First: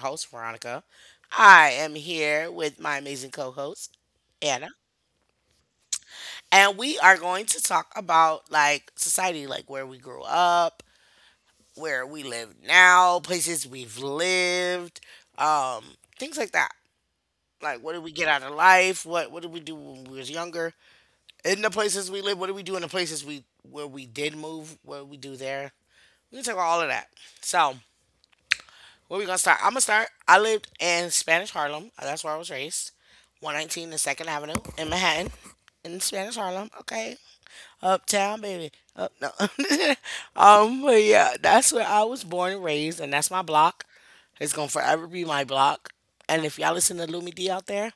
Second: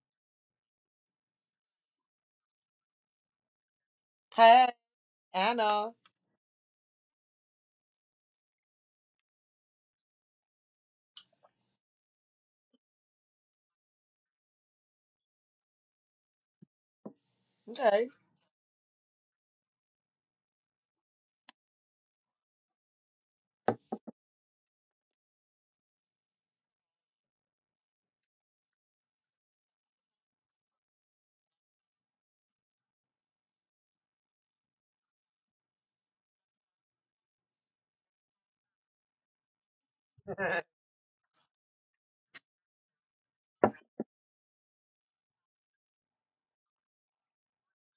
host, Veronica. I am here with my amazing co host, Hey, Anna, Anna. and we are going to talk about like society, like where we grew up, where we live now, places we've lived, um, things like that. Like, what did Okay. we get out of life? What did we do when we was younger? In the places we live, what did we do in the places we where we did move? What did we do there? We can talk about all of that. So, where we gonna start? I'm gonna start. I lived in Spanish Harlem. That's where I was raised. 119 and Second Avenue in Manhattan, in Spanish Harlem. Okay, uptown baby. Up no. But yeah, that's where I was born and raised, and that's my block. It's gonna forever be my block. And if y'all listen to Lumi D out there,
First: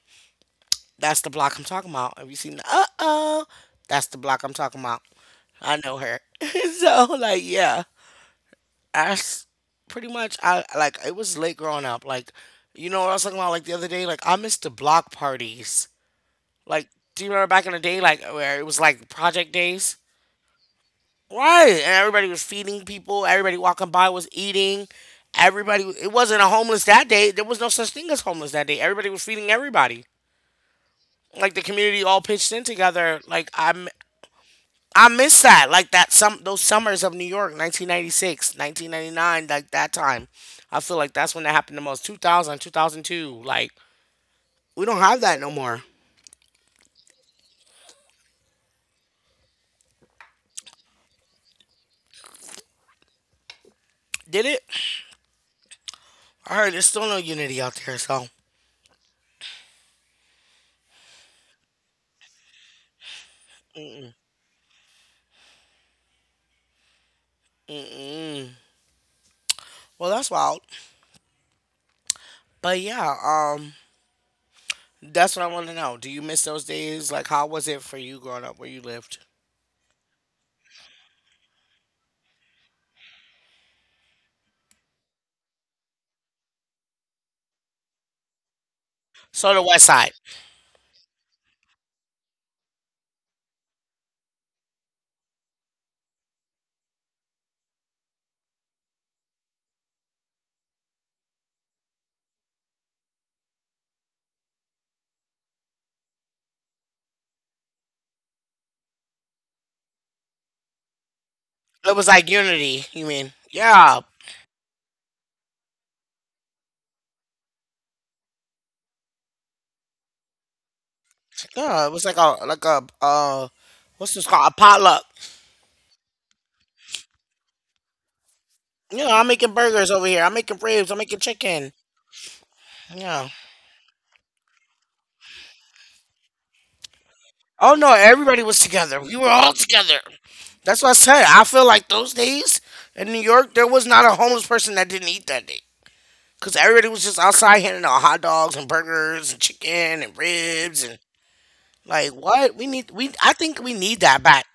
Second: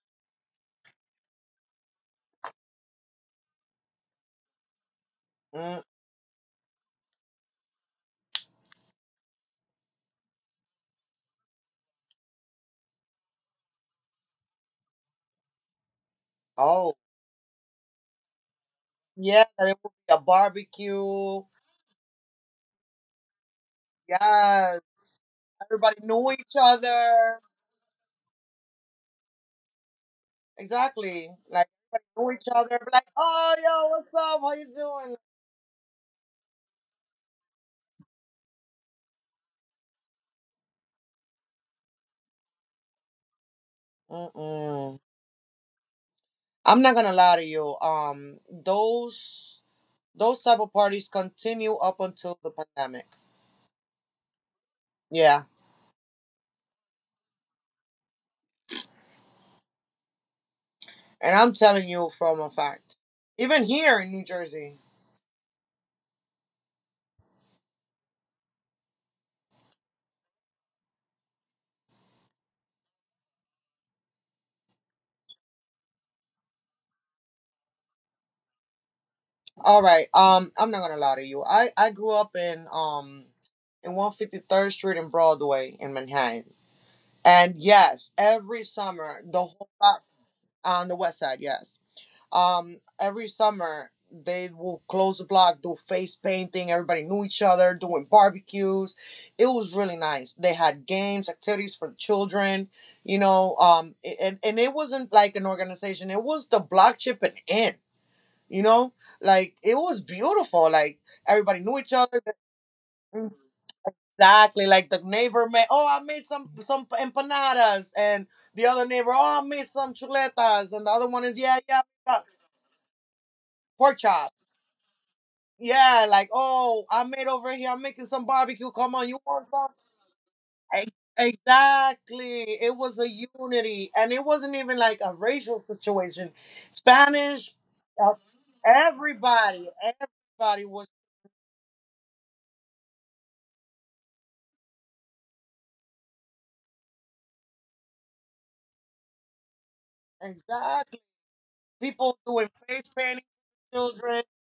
that's the block I'm talking about. Have you seen the oh? That's the block I'm talking about. I Mm, know her. So like yeah, as pretty much I like it was late growing up. Like, you know what I was talking about like the other day? Like I missed the block parties. Like, oh, do you remember back in the day like where it was like yeah. project There will days? be a barbecue. Right. And everybody was feeding people, everybody walking by was Yes. eating. Everybody Everybody it knew wasn't a each homeless that day. other. There was no such thing as homeless that day. Everybody was feeding everybody. Exactly. Like the Like, community everybody all knew each pitched in other. Be like, together. Like oh, I'm yo, what's up? How you I doing? miss that. Like that some those summers of New York, 1996, 1999, like that time. I feel like that's when that happened the most. 2000, 2002. Like we don't Mm-mm. have that no more. I'm not gonna lie to you. Those type of parties continue up until the pandemic. Did it? Yeah, I heard there's still no unity out there, so. and I'm telling you from a fact. Even here in New Jersey. Mm-mm. Well, that's wild. But yeah, um that's what I want to know. Do you miss those days? Like how was it for you growing up where you lived? All right. I'm not gonna lie to you. I grew up in 153rd Street and Broadway in Manhattan, and yes, every summer the So the whole West block Side. on the West Side. Yes. Every summer they will close the block, do face painting. Everybody knew each other, doing barbecues. It was really nice. They had games, activities for children. You know, and it wasn't like an organization. It was the block chipping in, you know, like it was beautiful, like everybody knew It each was other like unity, you mean? Yeah. exactly, like the neighbor made, oh, I made some empanadas, and the other neighbor, oh, I made some chuletas, and the other one is yeah, yeah, Yeah, it was uh, like a pork what's this called? A chops, potluck. yeah, like oh I made over here, I'm making some barbecue, come You know, on, you I'm want making some? burgers over here. I'm making ribs. E- I'm making chicken. exactly, it was a Yeah. unity and it wasn't even like a racial situation. Spanish, Oh no, uh, everybody was together. We were all everybody, together. everybody That's what was I said. I feel like those days in New York, there was not a homeless person that didn't eat that day. Cause everybody was just outside handing out hot dogs and burgers and chicken and ribs and Exactly, like people doing what we need. face We painting I think we for need that children, back,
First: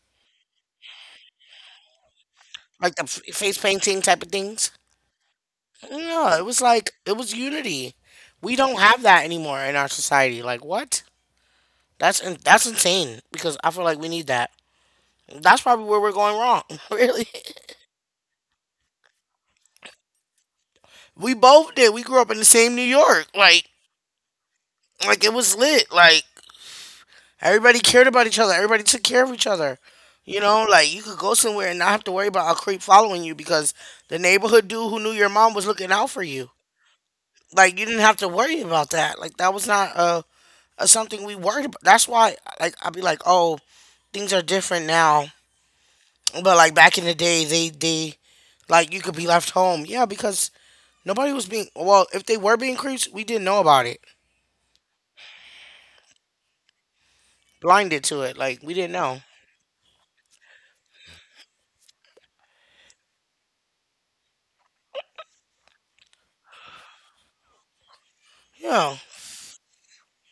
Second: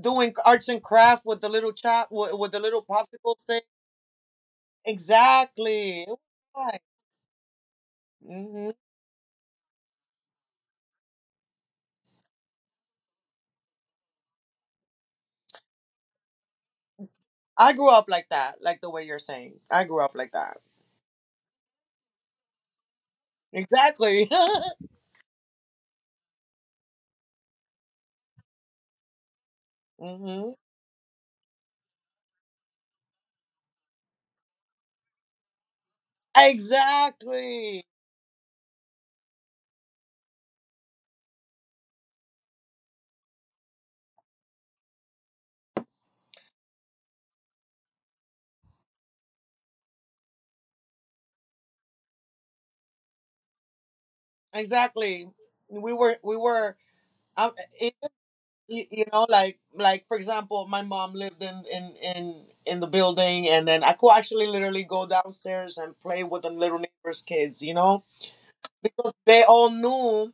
doing arts and craft with the little chop with the little like the f- popsicle face stick. painting type of things. Exactly. It was No, it was fun. like it was unity. We hmm don't have that anymore in our society. Like what? That's in, that's insane because I feel like we need that. That's probably where we're going wrong. Really, I grew up like that, like the way you're saying. I grew up like that. we both did. We grew up in the same New York. Exactly. Like it was lit. Like everybody cared about each other. Everybody took care of each other. You hmm know, like you could go somewhere and not have to worry about a creep following you because the neighborhood dude who knew your mom was looking out for you. Like Exactly. you didn't have to worry about that. Like that was not a something we worried about. That's why like I'd be like, oh, things are different now. But like back in the day, they like you could be left home. Yeah, because nobody was being well, if they were being creeps, we didn't know about it. Exactly. We were um, it, Blinded to it. Like we you didn't you know. know, like for example, my mom lived in in the building, and then I could actually literally go downstairs and play with the little neighbor's kids, you know? Yeah. Because they all knew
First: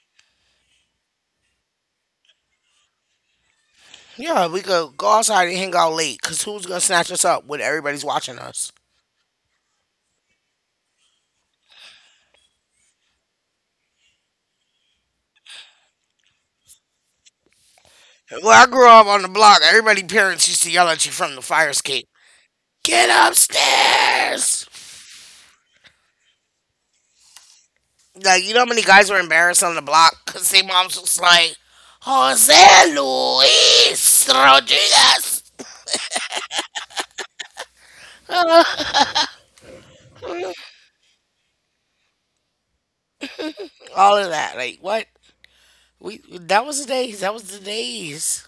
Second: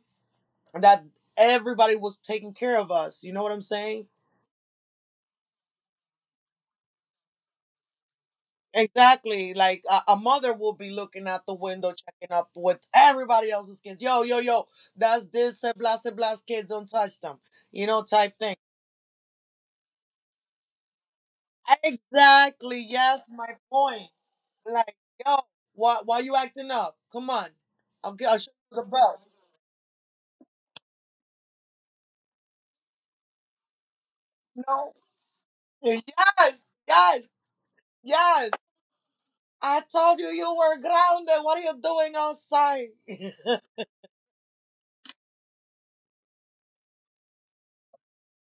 that everybody was taking care of us. You know what I'm saying? Yeah, we could go outside and hang out late cuz who's going to snatch us up when everybody's watching us? Exactly. Like a mother will be looking out the window, checking up with everybody else's kids. Yo, yo, yo, that's this, eh, blah, kids, don't touch them, you know, type Well, thing. I grew up on the block. Everybody parents used to yell at you from the fire escape. Exactly. Get Yes, my point. upstairs. Like, yo, why you acting up? Come on. I'll, get, I'll Like, show you know how you many the guys were belt. embarrassed on the block cuz their moms was like, "Jose Luis No. Rodriguez." Yes, yes, yes. I told you you were grounded. What are you doing outside? All of that. Like, what? We that was the days. That was the days.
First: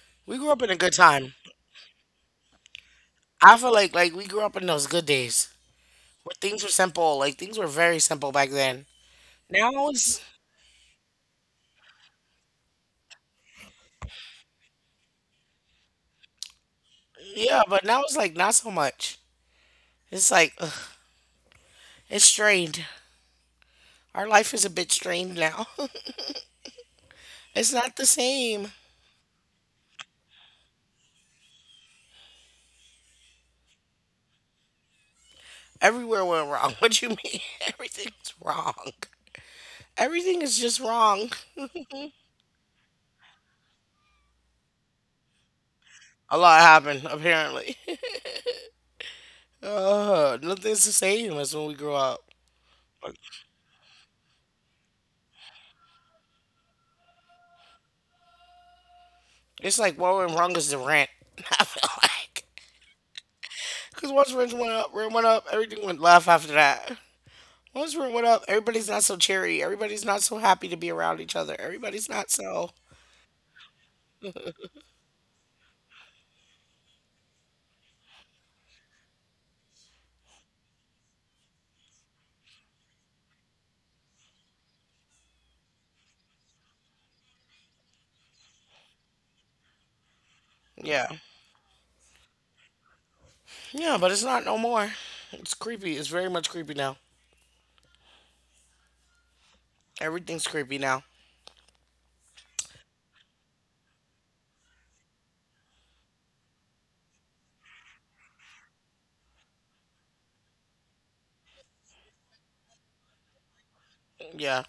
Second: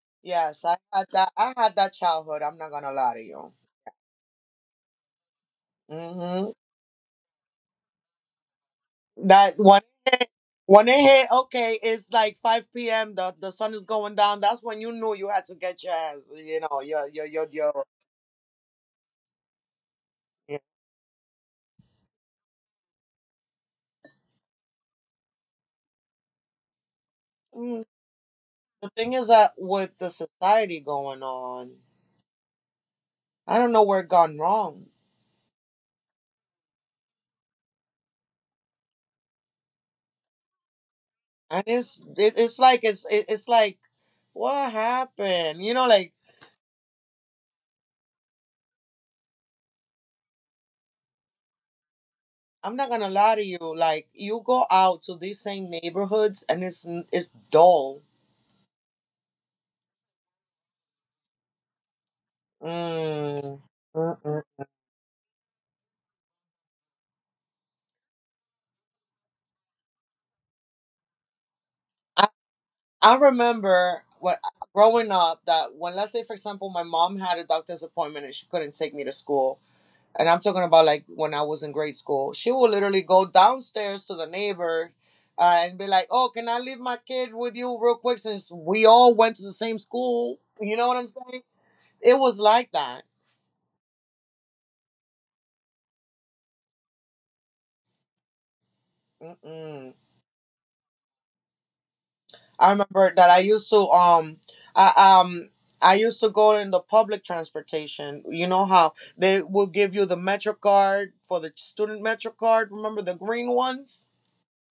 We grew up Yes, in I a good had that. time. I had that childhood. I'm not gonna lie to you. I feel like we grew up in those good days where hmm things were simple. Like things were very simple back then. That Now it's when it hit, okay, it's like 5 p.m. The sun is going down. That's when you knew you had to get your ass. You know, your your your yeah, but your. now it's like not so much. It's like Yeah. ugh, it's strained. Our life is a bit strained now. It's Mm. not the same. The thing is that with the society going on, I don't know where it gone wrong, Everywhere went wrong. What you mean? Everything's wrong. Everything is just wrong. and it's like it's like what happened. You know, like A lot happened apparently. Nothing's the same as when we grew up. I'm not gonna lie to you. Like you go out to these same neighborhoods and it's dull. It's like what went wrong is the rent. I feel like Mm. because once Mm-mm. Rent went up, everything went left after that. Once rent went up, everybody's not so cheery. Everybody's not so happy to be around each other. Everybody's I not so I remember when growing up that when let's say for example my mom had a doctor's appointment and she couldn't take me to school. And I'm talking about like when I was in grade school, she would literally go downstairs to the neighbor, and be like, "Oh, can I leave my kid with you real quick?" Since we all went to the same school, you know what I'm yeah, saying? It was like that. yeah. But it's not no more. It's creepy. It's very much creepy now. Mm-mm. Everything's creepy now. I remember that I used to I um I used to go in the public transportation. You know how they will give you the Metro card, for the student Metro card? Remember the green ones? Yeah.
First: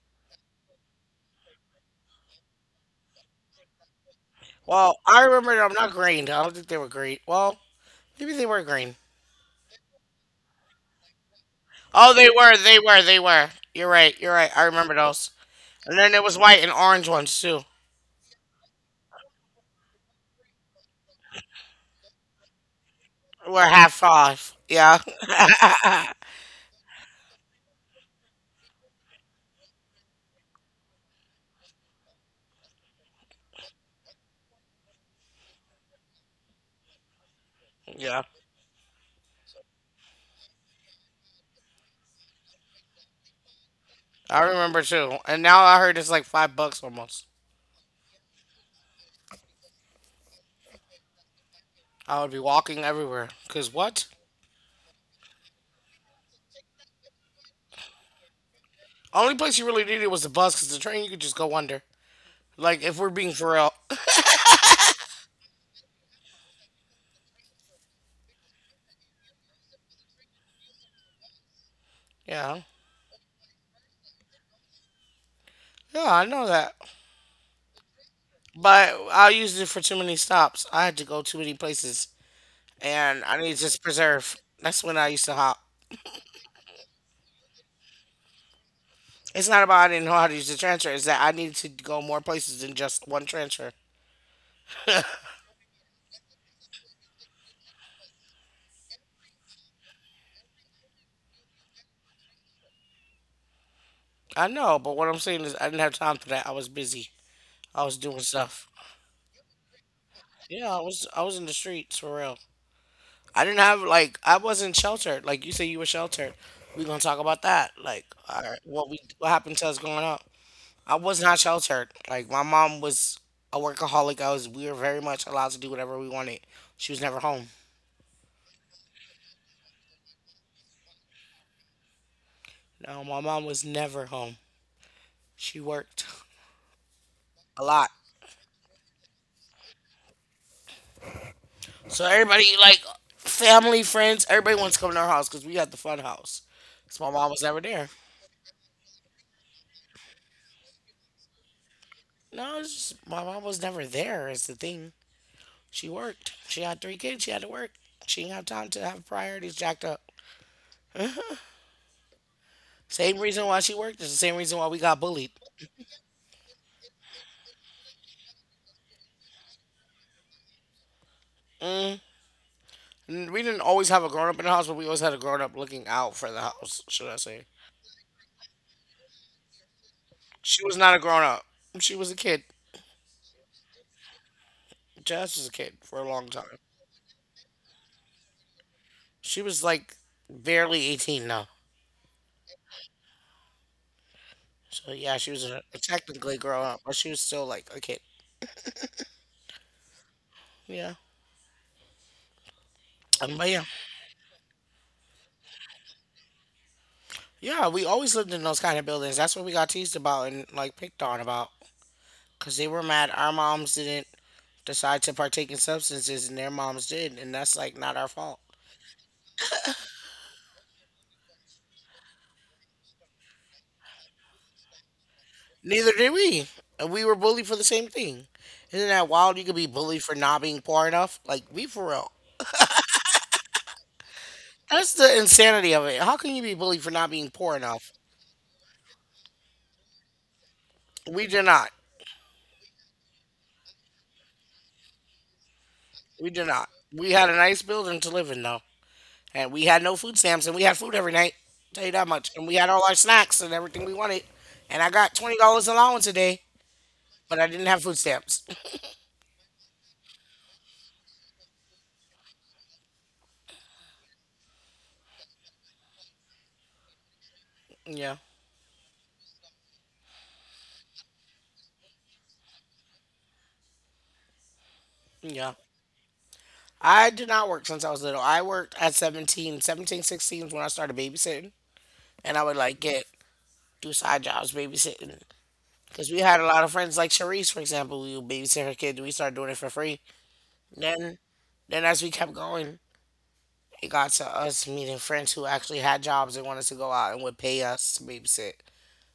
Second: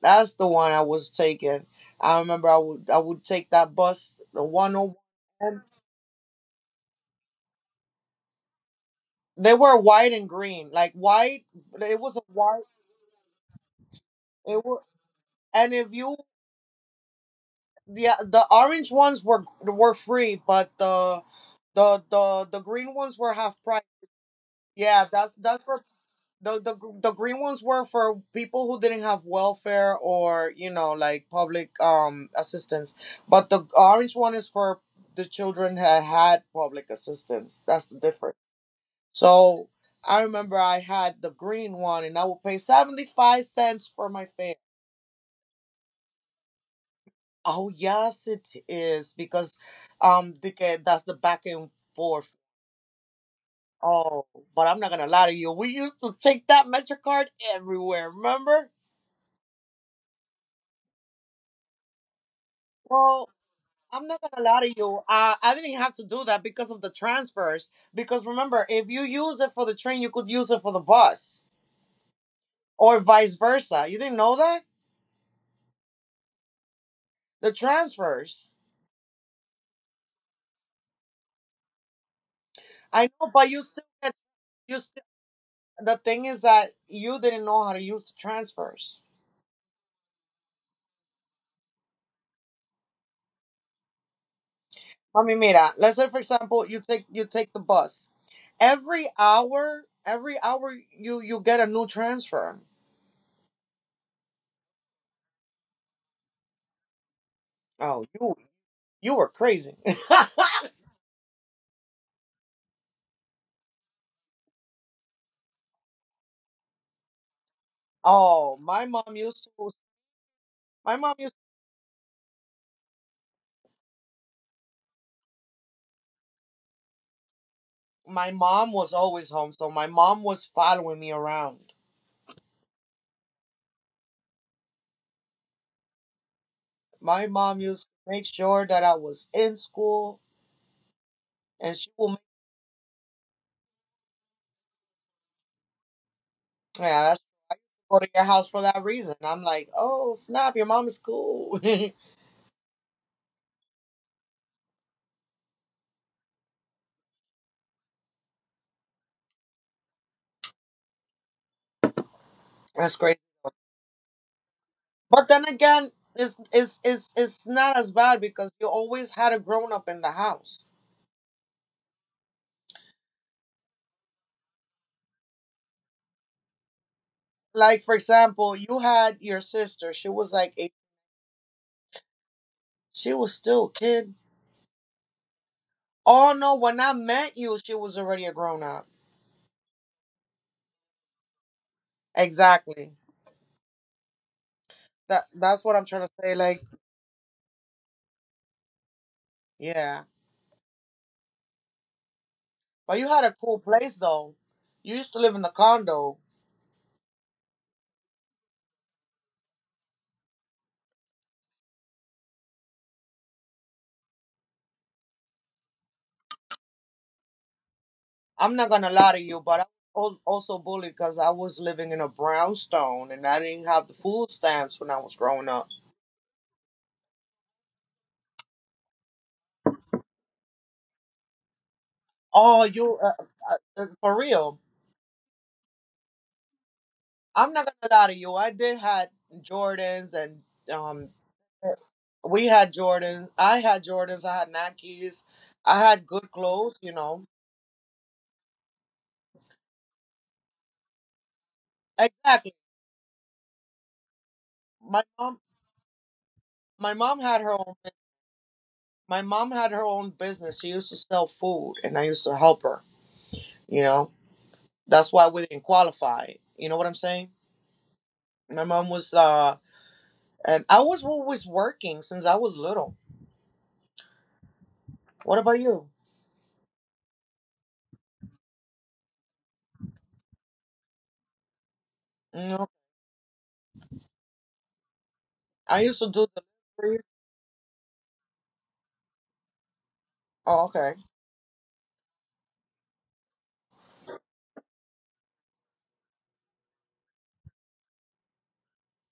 That's the one I was taking. I remember I would take that bus the one oh Well, I remember one. them not green. I don't think they were green. Well, maybe they were green. They were white and green, like white. It Oh, was a they were. white. They were. They were. You're right. You're right. I It was, remember those. and if And then you there was white and orange ones too. the orange ones were free, but the the green ones were half We're price. half off. Yeah. Yeah, that's for the the the green ones were for people who didn't have welfare, or you know, like public assistance, but the orange one is for the children that had public assistance. That's the Yeah. difference. So I remember I had the green one, and I would pay 75 cents for my I fare. remember too. And now I heard it's like $5 almost. Oh yes, it is because that's the back and I would be forth. walking everywhere. Cause what? Oh, but I'm not gonna lie to you. We used to take that MetroCard everywhere. Remember? Only place you really needed was the bus, cause the train you could just go under. Like if we're being Well, for real. I'm not gonna lie to you. I didn't have to do that because of the transfers. Because remember, if you use it for the train, you could use it for the bus, Yeah. or vice versa. You didn't know that Yeah, I know that. the transfers. But I used it for too many stops. I had to go too many places. I And know, I but needed you to still get preserve. That's you. when Still, I used to hop. the thing is that you didn't know how to use the transfers. It's not about I didn't know how to use the transfer, it's that I needed to go more places than just one transfer. I mean, mira. Let's say, for example, you take the bus. Every hour, you get a new transfer. I know, but what I'm saying is I didn't have time for that. I was busy. I was Oh, doing stuff. you were crazy. Yeah, I was in the streets for real. I didn't have like I wasn't sheltered. Like you say, you were sheltered. We gonna talk about that. Like all right, Oh, what my we mom what used happened to to. us growing up? I My mom was used not sheltered. Like my mom was a workaholic. I was We were very much allowed to do whatever we wanted. She was never home. my mom was always home, so my mom was following me around. No, my mom was never home. She worked My mom a used lot. to make sure that I was in school, and she So will make everybody like family, friends, everybody wants to come to our house because we had the fun house. So yeah. my That's, mom was I never there. go to your house for that reason. I'm like, oh snap, your mom is cool. No, it's just, my mom was never there. Is the thing. She worked. She had 3 kids. She had to work. She didn't have time to have priorities jacked up. That's crazy. Same reason why she worked is the same reason why we got But bullied. then again, it's not as bad because you always had a grown up in the house. Mm. N- We didn't always have a grown up in the house, but we always had a grown up looking out for the house, should I say. Like for example, you had your sister. She was like She a was not a grown up. She was a kid. she was still a kid. Jazz was a kid for a long Oh no, time. when I met you, she was already a grown up. She was like barely 18 now. Exactly. So yeah, That she was that's a what I'm trying to technically say. Like, grown up, but she was still like a kid. yeah, Yeah. but you had a But cool yeah, place though. You used to live in the condo. yeah, we always lived in those kind of buildings. That's what we got teased about and like picked on about, because they were mad our moms didn't decide to partake in substances and their moms did, and that's like not our fault. I'm not gonna lie to you, but I was also bullied because I was living in a brownstone and I didn't have the food stamps when I was growing up. Neither did we. And we were bullied for the same thing. Isn't that wild? You could be bullied for not being poor enough. Like, we for real. Oh, you for real? That's the insanity of it. How can you be bullied for not being I'm poor not enough? gonna lie to you. I did had Jordans and um, We did not. we had Jordans. I had Jordans. I had Nikes. I had We good did not. clothes. You We know, had a nice building to live in, though. And we had no food stamps, and we had food every night. Tell you that much. And we exactly. had all our snacks and everything we wanted. And I My got mom, $20 allowance a day, my mom but had I her. didn't have food stamps. My mom had her own business. She used to sell food, and I used to help her. You know, that's why we didn't qualify. You know what I'm saying? Yeah. My mom was, and I was always working since I was little. What Yeah. about you? I did not work since I was little. I worked at 17, 16 is when I started babysitting. And I would No, like get do side jobs babysitting. I used to Because we do had a lot of friends, delivery. like Sharice, for example, we would babysit her kid. We started doing it for free. Oh, okay. Then, then as we kept going, it got to us meeting friends who actually had jobs and wanted to go out and would pay us to babysit.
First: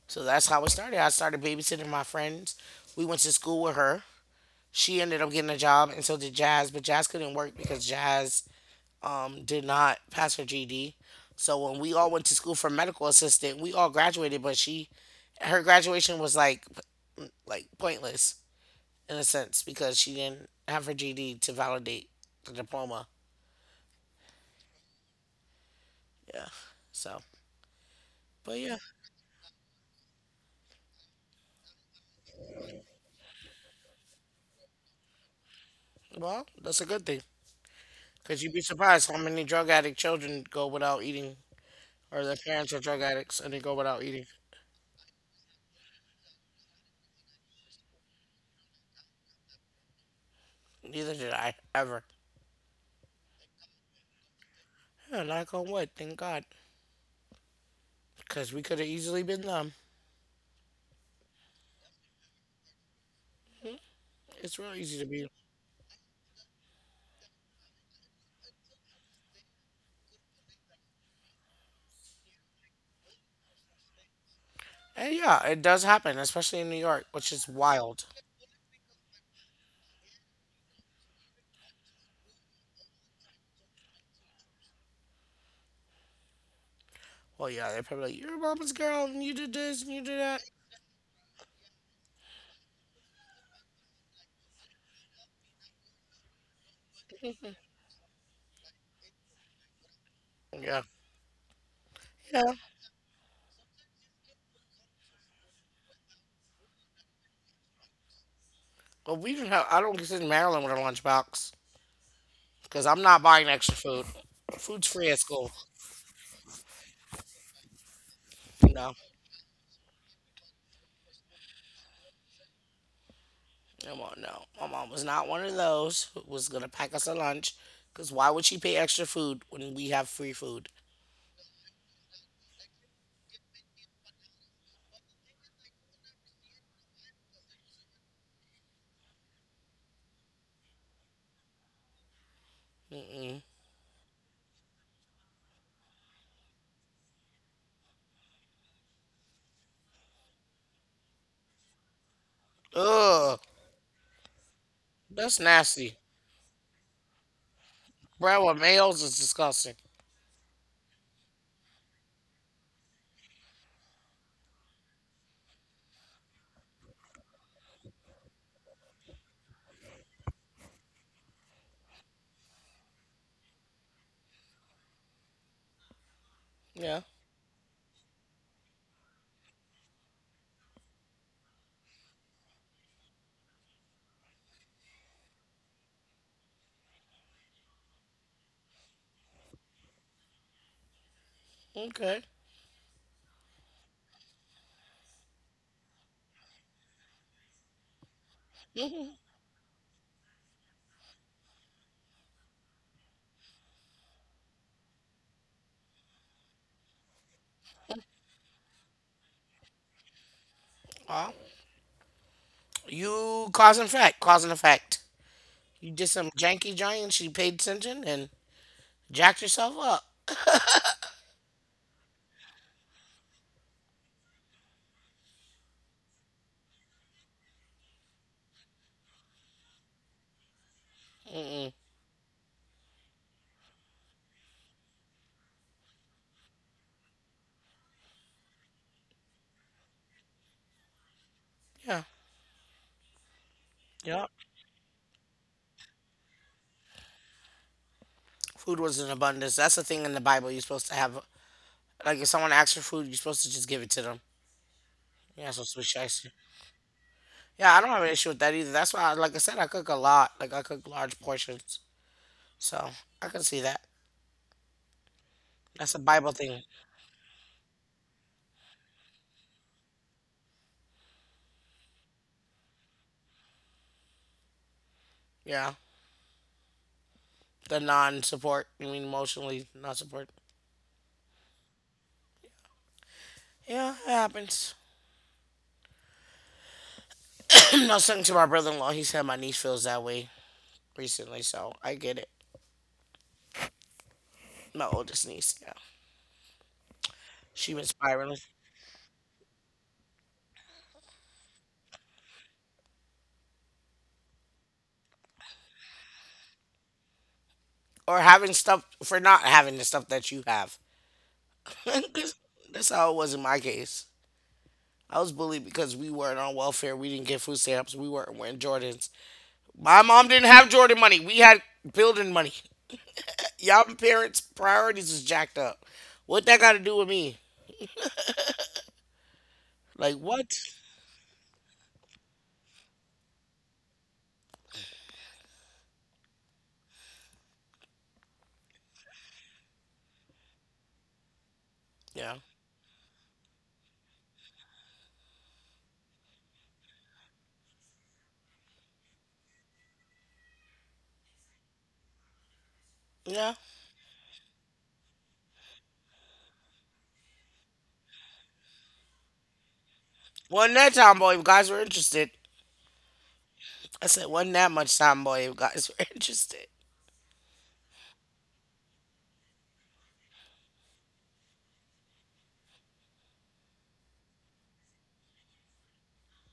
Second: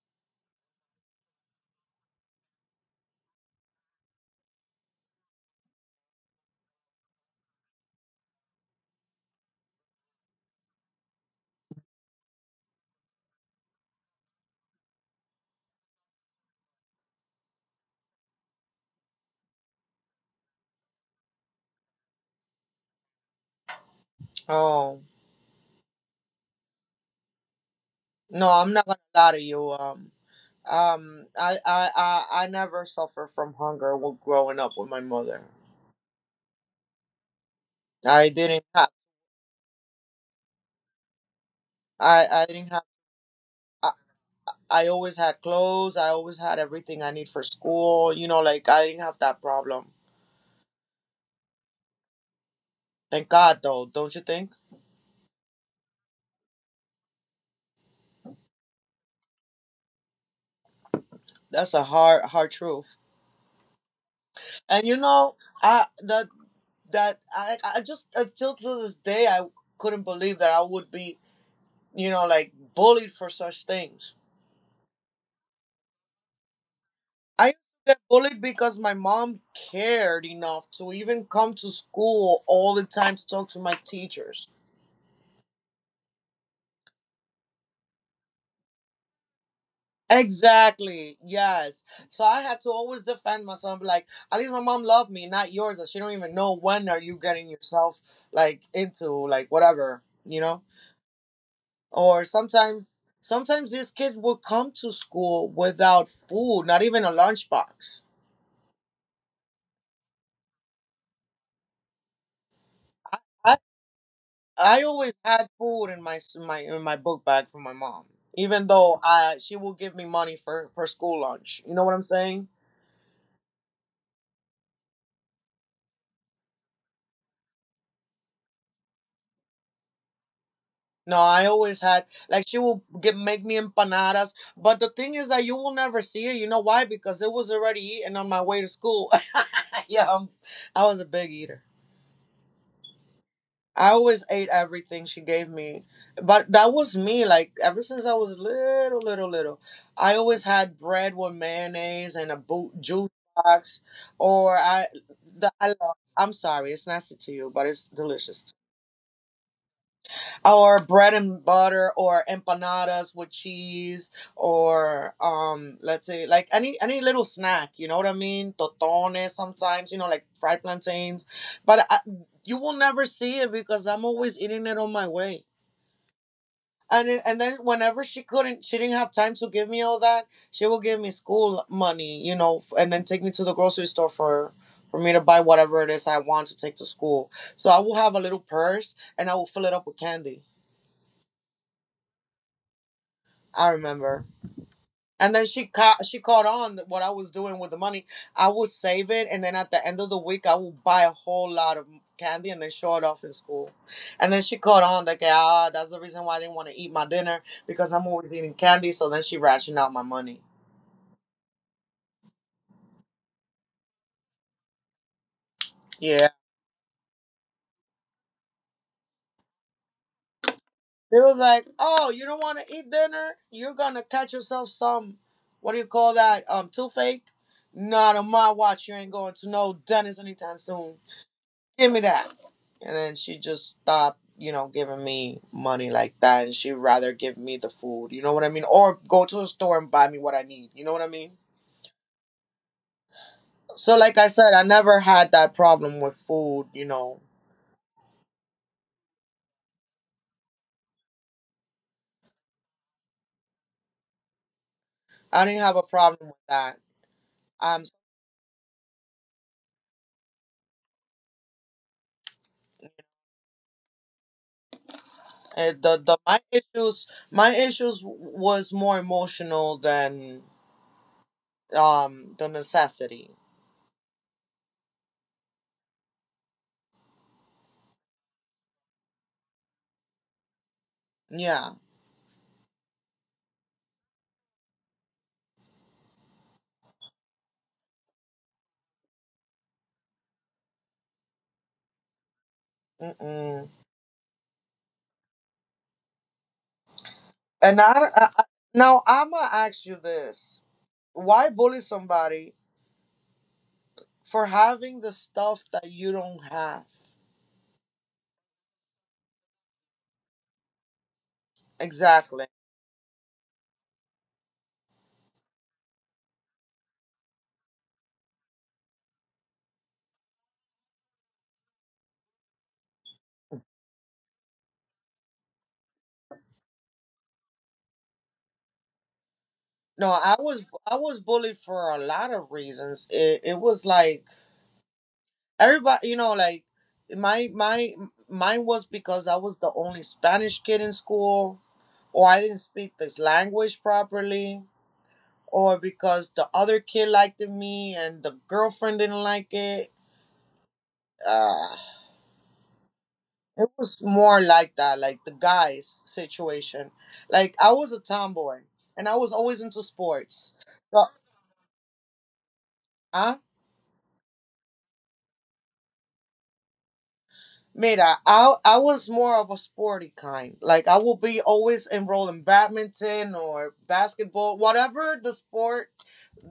So that's how it started. I started babysitting my friends. We went to school with her. She ended up getting a job, and so did Jazz. But Jazz couldn't work because Jazz did not pass her GD. So when we all went to school for medical assistant, we all graduated, but she her graduation was like p- like pointless in a sense because she didn't have her GD to validate the diploma. Oh, Yeah. So, no, but I'm yeah, not gonna lie to you. I never suffered from hunger while growing up with my mother. well, that's a good thing I because you'd be didn't have, surprised how many drug addict children go without eating, or their I parents didn't are have. drug addicts and they go without eating. I always had clothes. I always had everything I need for school. You know, like I didn't have that problem. Neither did I ever. Thank God, though, don't you think? Yeah, knock on wood, thank God, because we could have easily been them. That's a hard, hard truth. It's real And you easy to be. know, I that that I just until to this day I couldn't believe that I would be, you know, like bullied for such things. And yeah, it does happen, especially in New York, which is I used to get wild. bullied because my mom cared enough to even come to school all the time to talk to my teachers. Well, yeah, they're probably like, "You're mama's girl, and you did this, and you did that." Exactly. Yes. So I had to always defend myself. Like, at least my mom loved me, not yours. That she don't even know when are you getting yourself like into like whatever, you know. Yeah, Or yeah. sometimes, sometimes these kids will come to school without food, not even a lunchbox. But we didn't have. I don't consider Maryland with a lunchbox because I'm not buying I extra food. I Food's free always at had school. food in my my in my book bag from my mom, even No, though I she will give me money for school lunch. You know what I'm saying? no, mo- no. My mom was not one of those who was gonna pack us a lunch. Because why would she pay extra food when we have free food? No, I always had like she will get make me empanadas, but the thing is that you will never see it. You know why? Because it was already eaten on my way to school. yeah, i I was a big eater. Mm-mm. I always ate everything she gave me, but that was me. Like ever since I was little, little, little, I always had bread with mayonnaise and a boot juice Ugh, box, or I. that's The, I nasty. love. I'm sorry, it's nasty to you, but it's Bread delicious. with mayos is disgusting. Or bread and butter, or empanadas with cheese, or let's say like any little snack, you know what I mean, totones, sometimes, you know, like fried plantains, but I, you will never see it because I'm always eating it on my way, Yeah. And then whenever she didn't have time to give me all that, she will give me school money, you know, and then take me to the grocery store for me to buy whatever it is I want to take to school. So I will have a little purse and I will fill it up with candy. Okay. I remember, and then she caught on that what I was doing with the money. I would save Hmm. it, and then at the end of the week, I would buy a whole lot of candy and then show it off in school. And then she caught on that, okay, that's the reason why I didn't want to eat my dinner because I'm always eating candy. So then she rationed out my money. You cause and effect, cause and effect. You did Yeah, some it janky giant, she paid attention and jacked yourself up. was like, oh, you don't want to eat dinner? You're gonna catch yourself some, what do you call that? Toothache. Not on my watch. You ain't going to no dentist anytime soon. Give me that. And then she just stopped, you know, giving me money like that. And she'd rather give me the food, you know what I mean? Or go to a store and buy me what I need, you know what I mean? Yeah, So, like I yeah. said, I never had that problem with food, you know. Food was in abundance. That's the thing in the Bible. You're supposed to have, like, if someone asks for food, you're supposed to just give it to them. I You're not didn't have supposed to a be problem shisty. with that. Yeah, I Um, don't have an issue with that either. That's why, like I said, I cook a lot. Like, I cook large portions. So, I can see that. eh, That's a the Bible my thing. issues my issues was more emotional than the necessity. Yeah. The non support, you mean emotionally not support. Yeah. Yeah, it happens. I was talking to my brother in law. He said my niece feels that way recently, so I get it. Mm-mm. My oldest niece, yeah. She And was spiraling I Now I'ma ask you this: why bully somebody for having the stuff that you don't have? or having stuff for not having the stuff that you have. 'Cause Exactly. that's how it was in my case. I was bullied because we weren't on welfare. We didn't get food stamps. We weren't wearing Jordans. My mom didn't have Jordan money. We had building money. Y'all parents' priorities is jacked up. What that got to do with me? No, Like I what? was I was bullied for a lot of reasons. It was like everybody, you know, like my mine was because I was the only Spanish kid in school, or Yeah, I didn't speak this language properly, or because the other kid liked me and the girlfriend didn't like it. Uh, yeah. It was more like that, like the guys situation. Like I was a tomboy and I was always into sports. Wasn't that Well, time, boy? If guys were interested, huh? I said, wasn't that much time, boy? If guys were interested. Mira, I was more of a sporty kind. Like I will be always enrolled in badminton or basketball, whatever the sport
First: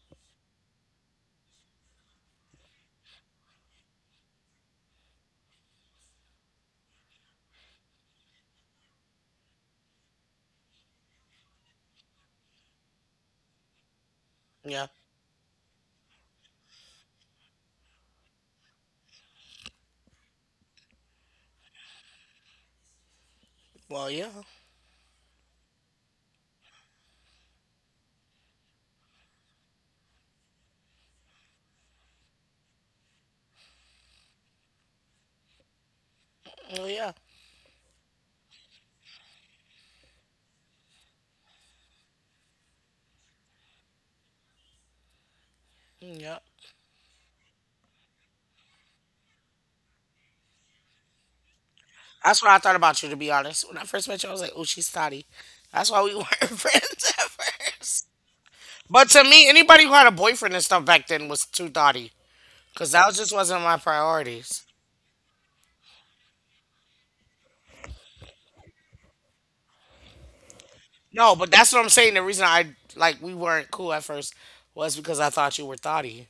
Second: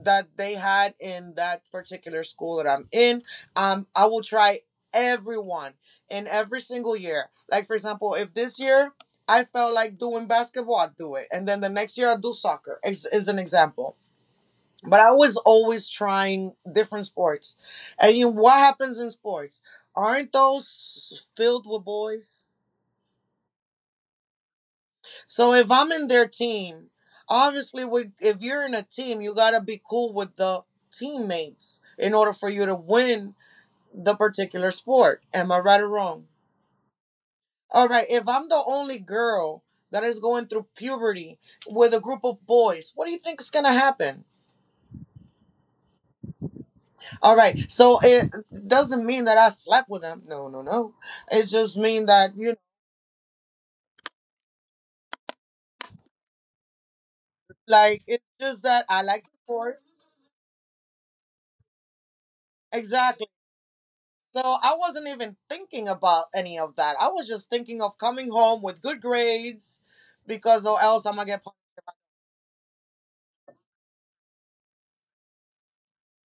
that they had in that particular school that I'm in. I will try everyone in every single year. Like, for example, if this year I felt like doing basketball, I'll do it, and then the next year I'll do soccer. Is an example. Yeah. But I was always trying different sports. And, you know, what happens in sports? Aren't those filled with boys? Well, yeah. So if I'm in their team, obviously, if you're in a team, you got to be cool with the teammates in order for you to win the particular sport. Am I right or wrong? Oh yeah. All right, if I'm the only girl that is going through puberty with a group of boys, what do you think is going to happen? Mm, yeah. All right. So it doesn't mean that I slept with him. No, no, no. It just mean that, That's you what know, I thought about you, to be honest. When I first met you, I was like, "Oh, she's thotty." That's why we weren't friends at like first. it's just that I But to like the me, sport. anybody who had a boyfriend and stuff back then was too thotty, because that was- Exactly. just wasn't my So priorities. I wasn't even thinking about any of that. I was just thinking of coming home with good grades because or else I'm gonna No, get but punished. that's what I'm saying. The reason I, like, we weren't cool at first was because I thought you were thotty.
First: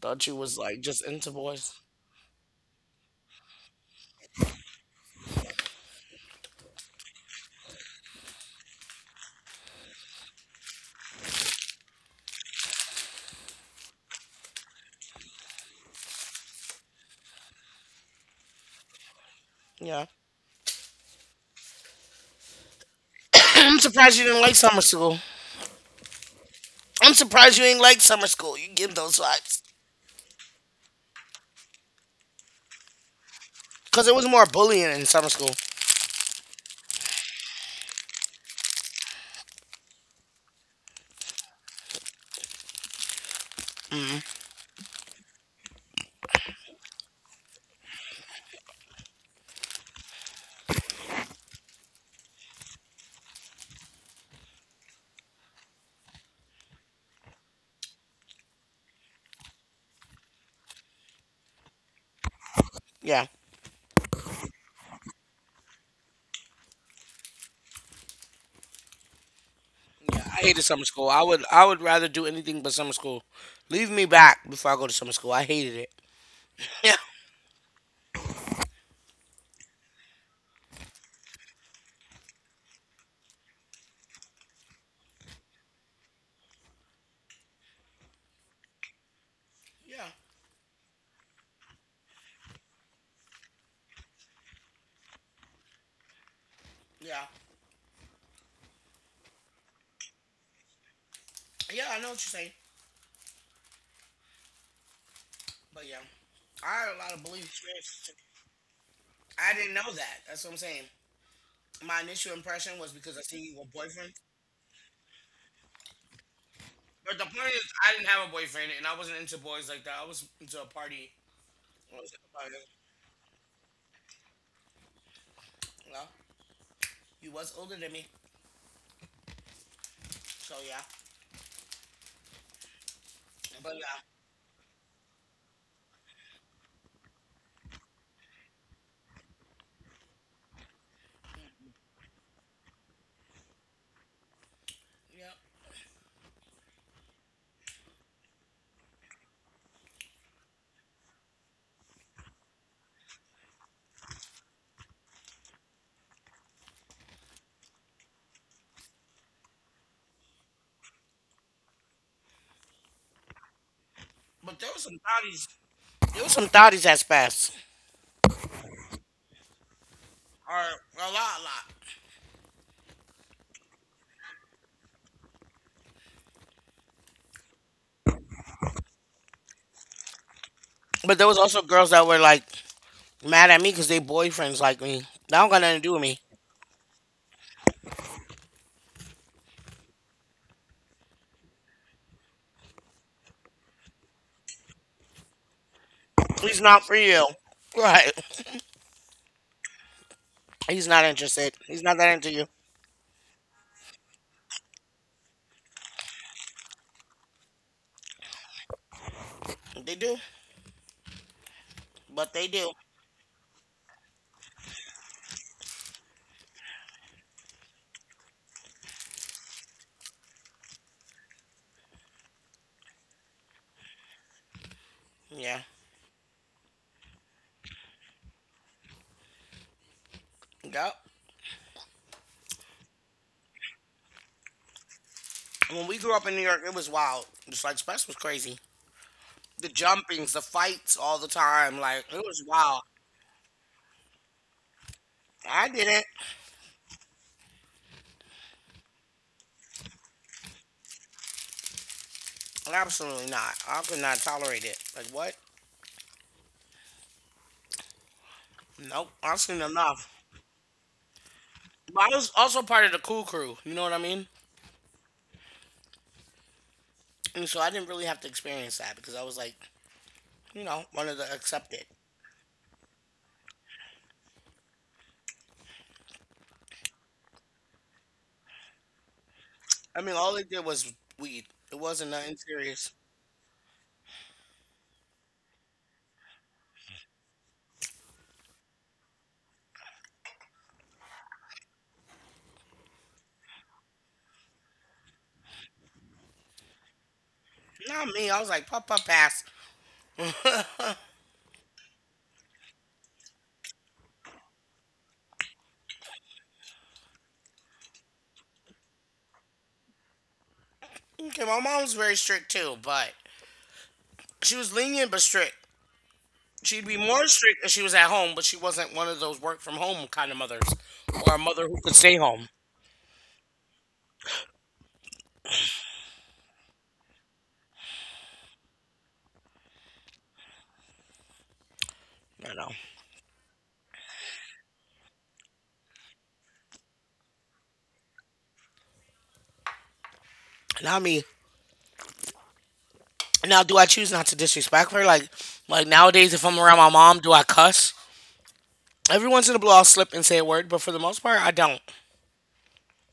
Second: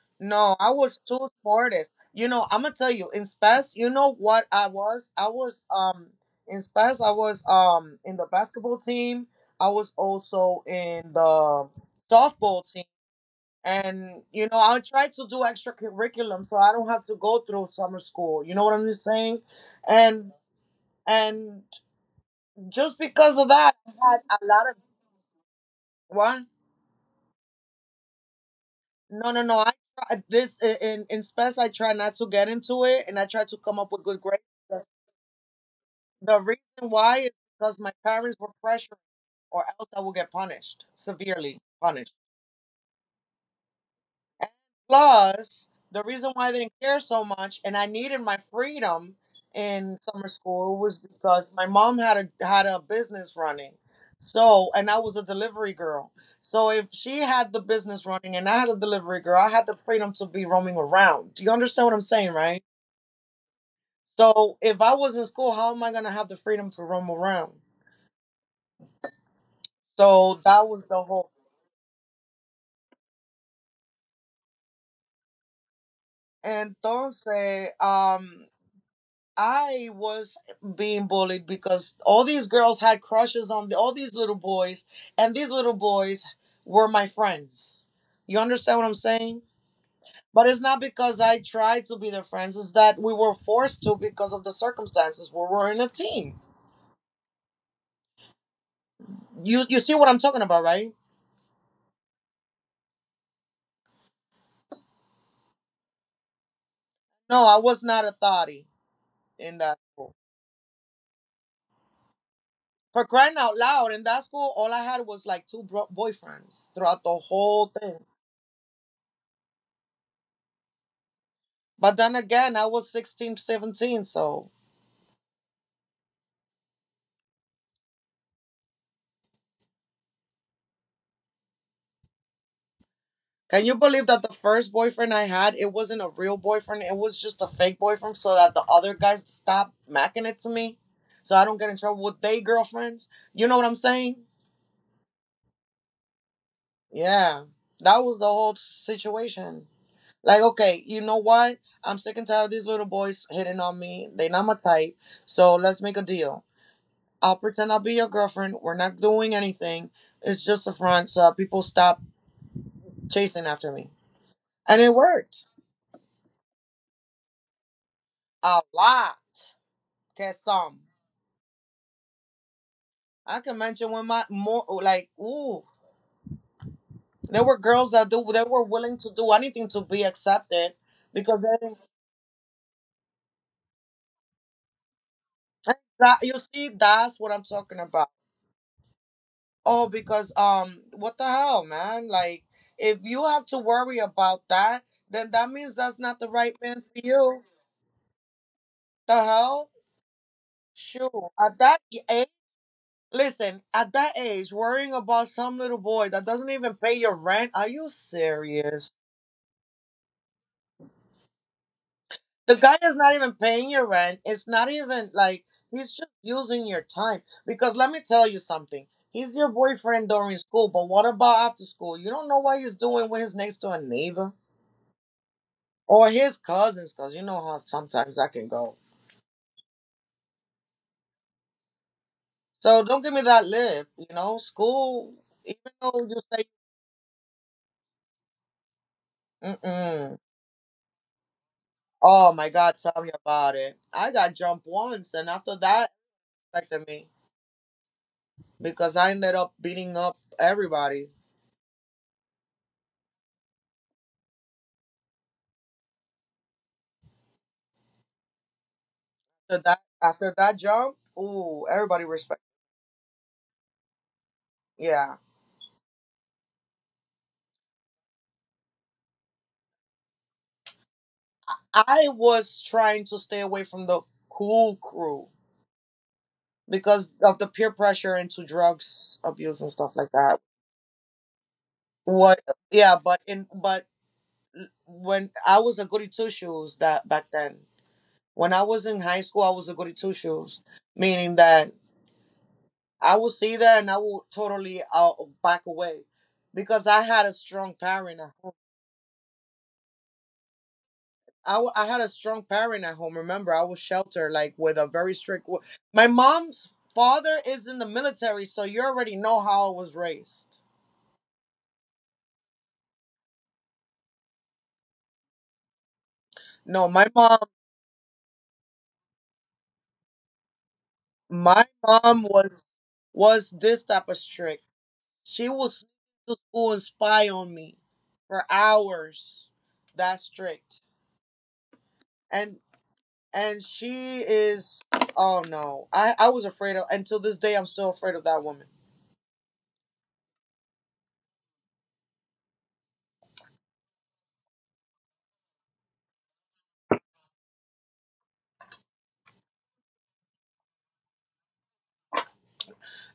Thought you No, was I like was just too into boys. sportive. You know, I'm gonna tell you, in Spes, you know what I was? I was in Spes, I was in the basketball team. I was also in the softball team, and you know, I try to do extra curriculum so I don't have to go through summer school, you know what I'm saying, Yeah. and and just because of that I'm I had surprised you didn't a like lot of. summer school. What? I'm surprised you ain't like summer school. You give those No no no vibes. I try- this, in Spes I try not to get into it, and I try to come up with Cause it good was grades. more the, bullying in summer school. the reason why is because my parents were pressured, or else I would get punished, severely punished. And plus, the reason why I didn't care so much and I needed my freedom in summer school was because my mom had a business running. So, and I was a delivery girl. So if she had the business running and I had a delivery girl, I had the freedom to be roaming around. Do you understand what I'm saying, right? Yeah. So if I was in school, how am I gonna have the freedom to roam around? I So hated that was summer the school. I whole. would I would rather do anything but summer school. Leave me back before I go to summer school. I hated it. Yeah. Entonces, I was being bullied because all these girls had crushes on all these little boys, and these little boys were my friends. You understand what I'm saying? But it's not because I tried to be their friends, it's that we were forced to because of the circumstances where we're in a team. Yeah, You see what I'm talking about, right? yeah, yeah. I know what you're saying, but yeah, I had a lot of No, bullying I was not experiences a too. thotty I in didn't that know school. that. That's what I'm saying. My initial impression was For because I crying see out you with loud, in boyfriend, that school, all I had was like two bro- boyfriends throughout the but the point whole is, I thing. didn't have a boyfriend, and I wasn't into boys like that. I was into a party. But I was then into a again, party. I was 16, 17, so. Well, you was older than me, so yeah. Can you But believe yeah, that the first boyfriend I had, it wasn't a real boyfriend, it was just a fake boyfriend so that the other guys stop macking it to me? So I don't get in trouble with their girlfriends. You know what I'm saying? yeah. Yeah. That was the whole situation. Like, okay, you know what? I'm sick and tired of these little boys hitting on me. They not my type. So let's make a deal. I'll be your girlfriend. We're not doing anything. It's just a front so that people stop chasing after me. But there And was it some worked. thotties. There was some thoughties that passed. A lot. Get Or some. a lot, a lot. I can mention when my more like ooh, there were girls that do they were willing to do anything to be accepted But there because was also they girls that were like mad at me because they boyfriends like me. That don't got nothing to do with that me. you see that's what I'm talking about. Oh, because what the hell, man? Like if you have to worry about that, then that means that's not the right He's man not for for you. you. Right. The hell, He's not sure. interested. At that He's not that age, into you. listen, at that age, worrying about some little boy that doesn't even pay your rent. Are you serious? They do. But they The guy do. is not even paying your rent. It's not even like he's just using your time. Because let me tell you something. He's your boyfriend during school, but what about after school? You don't know what he's doing with his next door neighbor Yeah. or his cousins, because you know how sometimes that can go. Yep. So don't give me that lip. You know, school, even When though we you grew up in say, New York, it was wild. Just like Spence was crazy. The mm-mm. jumpings, the fights all the time. Like, it Oh my was God, wild. tell me about it. I got jumped once, and after I that, didn't. it affected me because I ended up beating up everybody Absolutely not. I could not tolerate it. Like, what? Nope. I've after seen that, enough. after that jump, ooh, everybody But I was respect. also part of the cool crew. You know what I mean? Yeah, And so I didn't really have to experience that because I was like, you know, wanted to I accept it. I was trying to stay away from the cool crew because of the peer pressure into drugs abuse and stuff I like mean, that. all they did was weed. It wasn't What? nothing Yeah, serious. but in but when I was a goody two shoes that back then. When I was in high school, I was a goody two shoes, meaning that I would see that and I would totally back away because I had a strong Not parent. me. I was like, pop, pop, pass. I had a strong parent at home. Remember, I was sheltered, like with a very strict. My mom's father is in the military, so you already know how I was raised. Okay, my mom's very strict too, but she was lenient but strict. No, She'd be my more mom, strict if she was at home, but she wasn't one of those work from home kind of mothers or a My mother who could mom stay home. Was this type of strict. She was to school and spy on me for hours. That strict, and You know, and she is. Oh no, I was afraid of. Until this day, I'm still afraid of that woman. not me. Now, do I choose not to disrespect her? Like nowadays, if I'm around my mom, do I cuss? Every once in a blue, I'll slip and say a word, but for the most part, I don't.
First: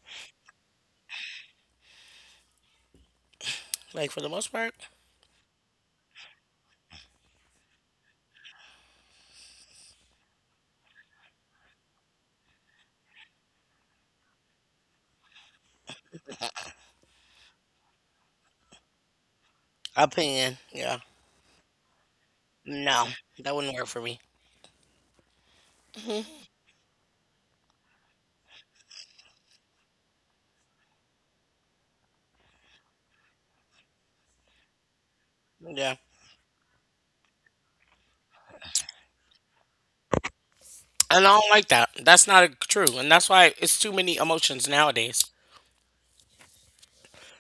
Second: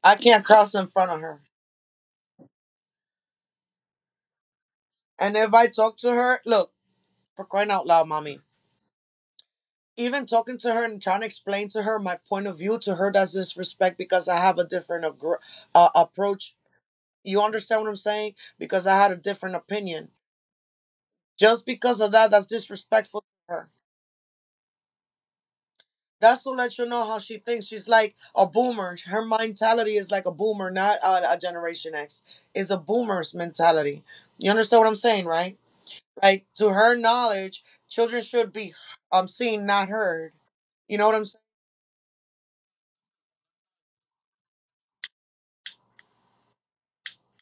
I can't cross in front of her. Like for the most part, And if I talk to her, look. For crying out loud, mommy. Even talking to her and trying to explain to her my point of view to her, that's disrespect because I have a different agr approach. You understand what I'm saying? Because I had a different I opinion. pay in. Yeah. Just because of that, that's No, disrespectful to that her. wouldn't work for me. That's to let you know how she thinks. She's like a boomer. Her mentality is like a boomer, not a Generation X. It's a boomer's mentality. You understand what I'm saying, right? Yeah. Like, to her knowledge, children should be seen, not heard. You know what I'm And I saying? don't like that. That's not a, true. And that's why it's too many emotions nowadays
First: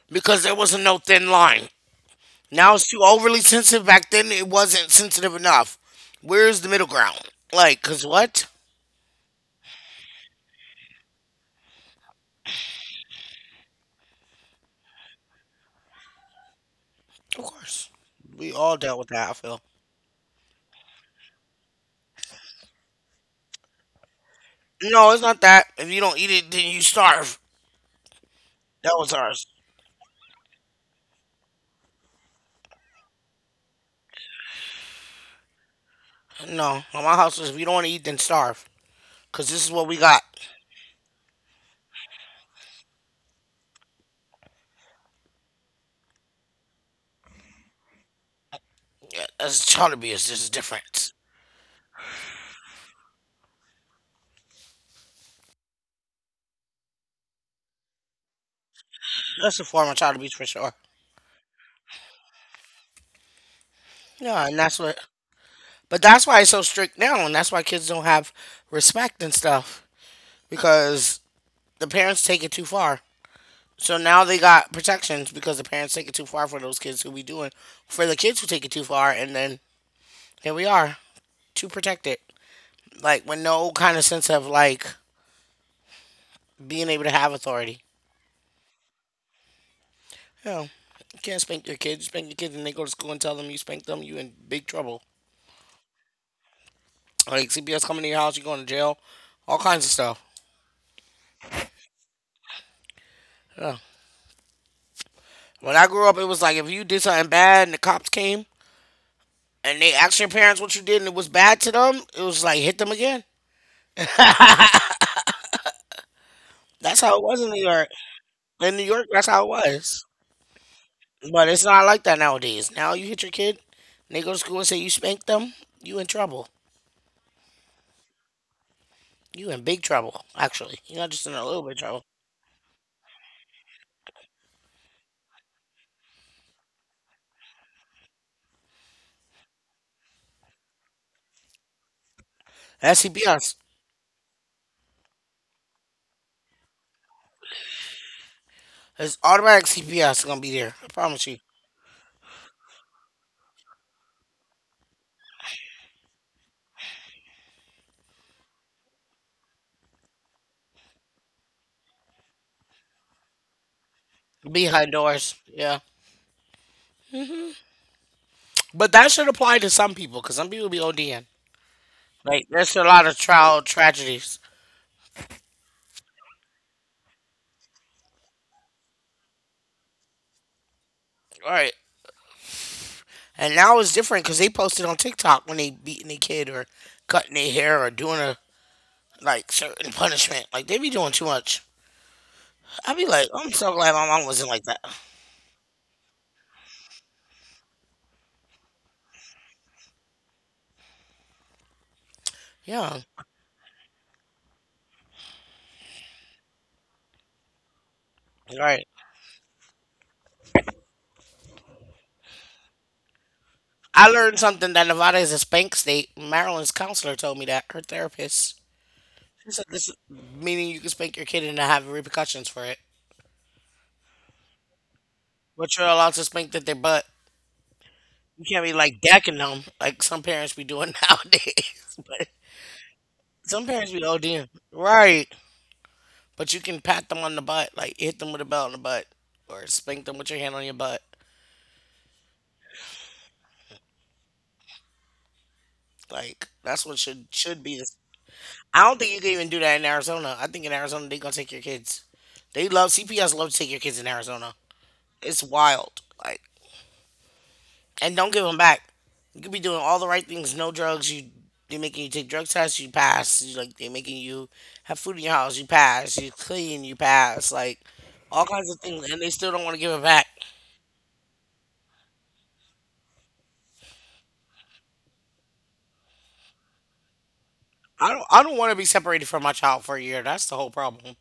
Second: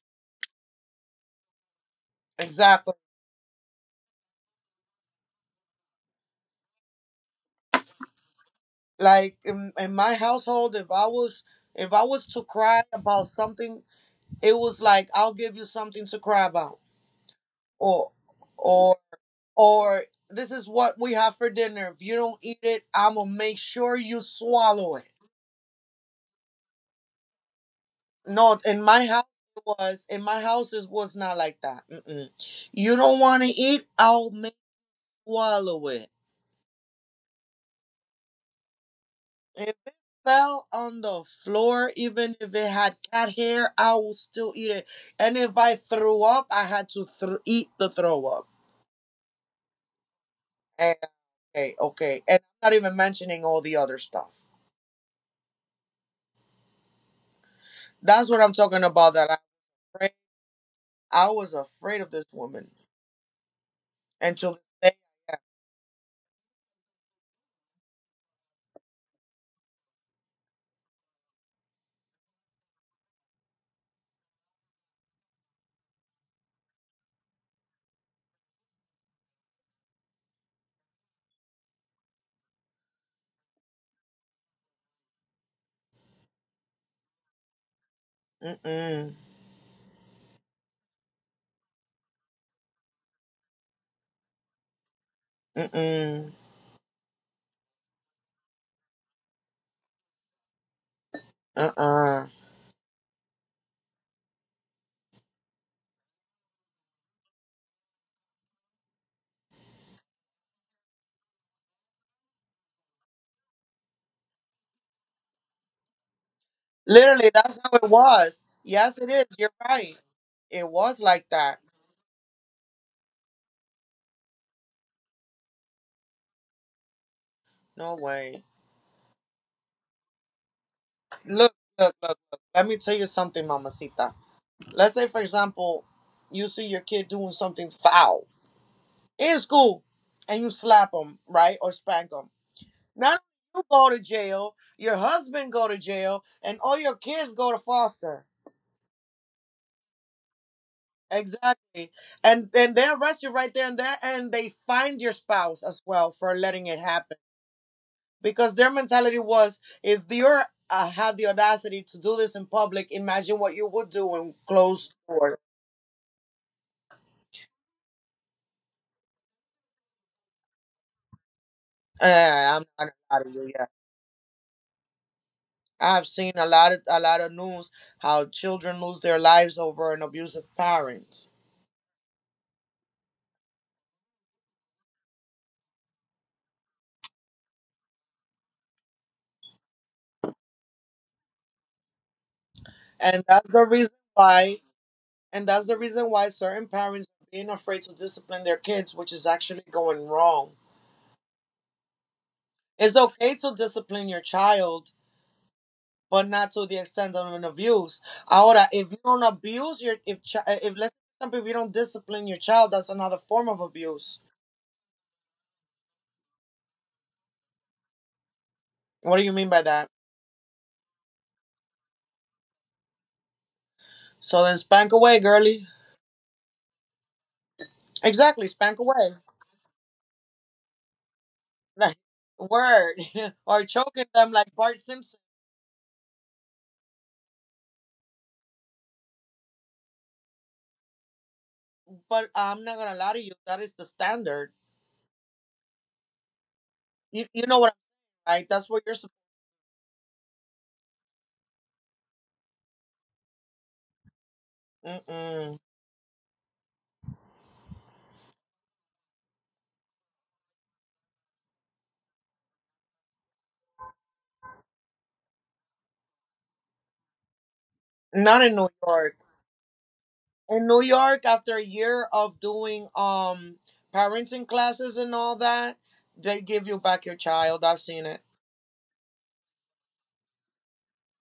because there wasn't no thin line. Now it's Exactly. too overly sensitive. Back then, it wasn't sensitive enough. Where's the middle ground? Like, because what? Like in my household, if I was if I was to cry about something, it was like, "I'll give you something to cry about," Of course. or We all or dealt with that, I feel. or "This is what we have for dinner. If you don't eat it, I'm gonna make sure you swallow it." No, it's not that. If you don't eat it, then you starve. No, in That my was house, ours. it was in my house it was not like that. Mm-mm. You don't want to eat, I'll make you swallow it. No, on my house was if you don't want to eat, then starve. Because this is If what it we got. fell on the floor, even if it had cat hair, I would still eat it. And if I threw up, I had to thr eat the throw up. Yeah, that's child abuse. There's a Eh, difference. okay, okay. And I'm not even mentioning all the other stuff. That's what I'm talking about. That I That's a form of afraid. child abuse for sure. I was afraid of this woman Yeah, and until that's this what. But that's why it's so strict now, and that's why kids don't have respect and stuff because the parents take it too far. So now they got protections because the parents take it too far for those kids who be doing, for the kids who take it too far, and then here we are too protected, like with no kind of sense of like being able to have authority. day. Mm-mm, You know, you can't spank your kids. You spank your kids, and they go to school and tell them you spanked them. You in big trouble. mm-mm, Like CPS coming to your house, you going to jail, all kinds of stuff. uh-uh. Yeah. When I grew up, it was like if you did something bad and the cops came and they asked your parents what you did and it was bad to them, it was like hit them again. That's how it Literally, was in that's New how it York. was. In New Yes, York, it that's is. how it You're right. was. It was like But that. it's not like that nowadays. Now you hit your kid, and they go to school and say you spanked them, you in trouble. No way. You in big trouble, actually. You're not just in a Look, little bit of look, trouble. look, look. Let me tell you something, Mamacita. Let's say, for example, you see your kid doing something foul in school and you slap them, right? Or spank them. That's Not CPS. only you go to jail, your husband go to jail, and all your kids go to foster. It's automatic CPS gonna be there. I promise you. Exactly. And they arrest you right there and there, and they find your spouse as well for letting it happen. Because their mentality was, if you're have the audacity to do this in public, imagine what you would do in Behind closed doors. doors. Yeah. But that should apply to some people, because some people be ODing. Like, Uh, I'm there's a not lot of out of you. Yeah. child tragedies. I've seen a lot of news how children lose their lives over an abusive parent. All right. And now it's different because they posted on TikTok when they beating a kid or cutting their hair or doing a like certain punishment. Like they be doing too much. I be And like, that's I'm the so glad reason my mom wasn't why, like that. Certain parents are being afraid to discipline their kids, which is actually going wrong. It's Yeah. okay to discipline your child, but not to the extent of an abuse. Ahora, Right. if you don't abuse your if let's for example if you don't discipline your child, that's another form of I abuse. learned something that Nevada is a spank state. Maryland's counselor told me that, her therapist. What do you She mean by said this that? meaning you can spank your kid and not have repercussions for it. So then spank away, girly. But you're allowed to spank that their butt. You Exactly, can't be spank like away. decking them like some parents be doing nowadays. Like, But word or some parents be choking them ODing. like Bart Simpson. Right. But you can pat them on the butt, like hit them with a belt on the butt, or spank them with your hand on your butt. But I'm not gonna lie to you, that is the standard. Like that's what should You know should what, be. This. I'm right? That's what I you're. don't think you can even do that in Arizona. I think in Arizona they gonna take your kids. They love CPS. Love to take your kids in Arizona. It's Mm-mm. wild. Like, and don't give them back. You could be doing all the right things. No drugs. You, they making you take drug tests. You pass. You, like they making you have food in your house. You pass. You clean. You pass. Like Not all in New kinds of things, York. and they still don't want to give it back. In New York, after a year of doing parenting classes and all that, they give you back your child. I've seen I it, don't I don't want to be separated from my child for a year. That's the whole problem.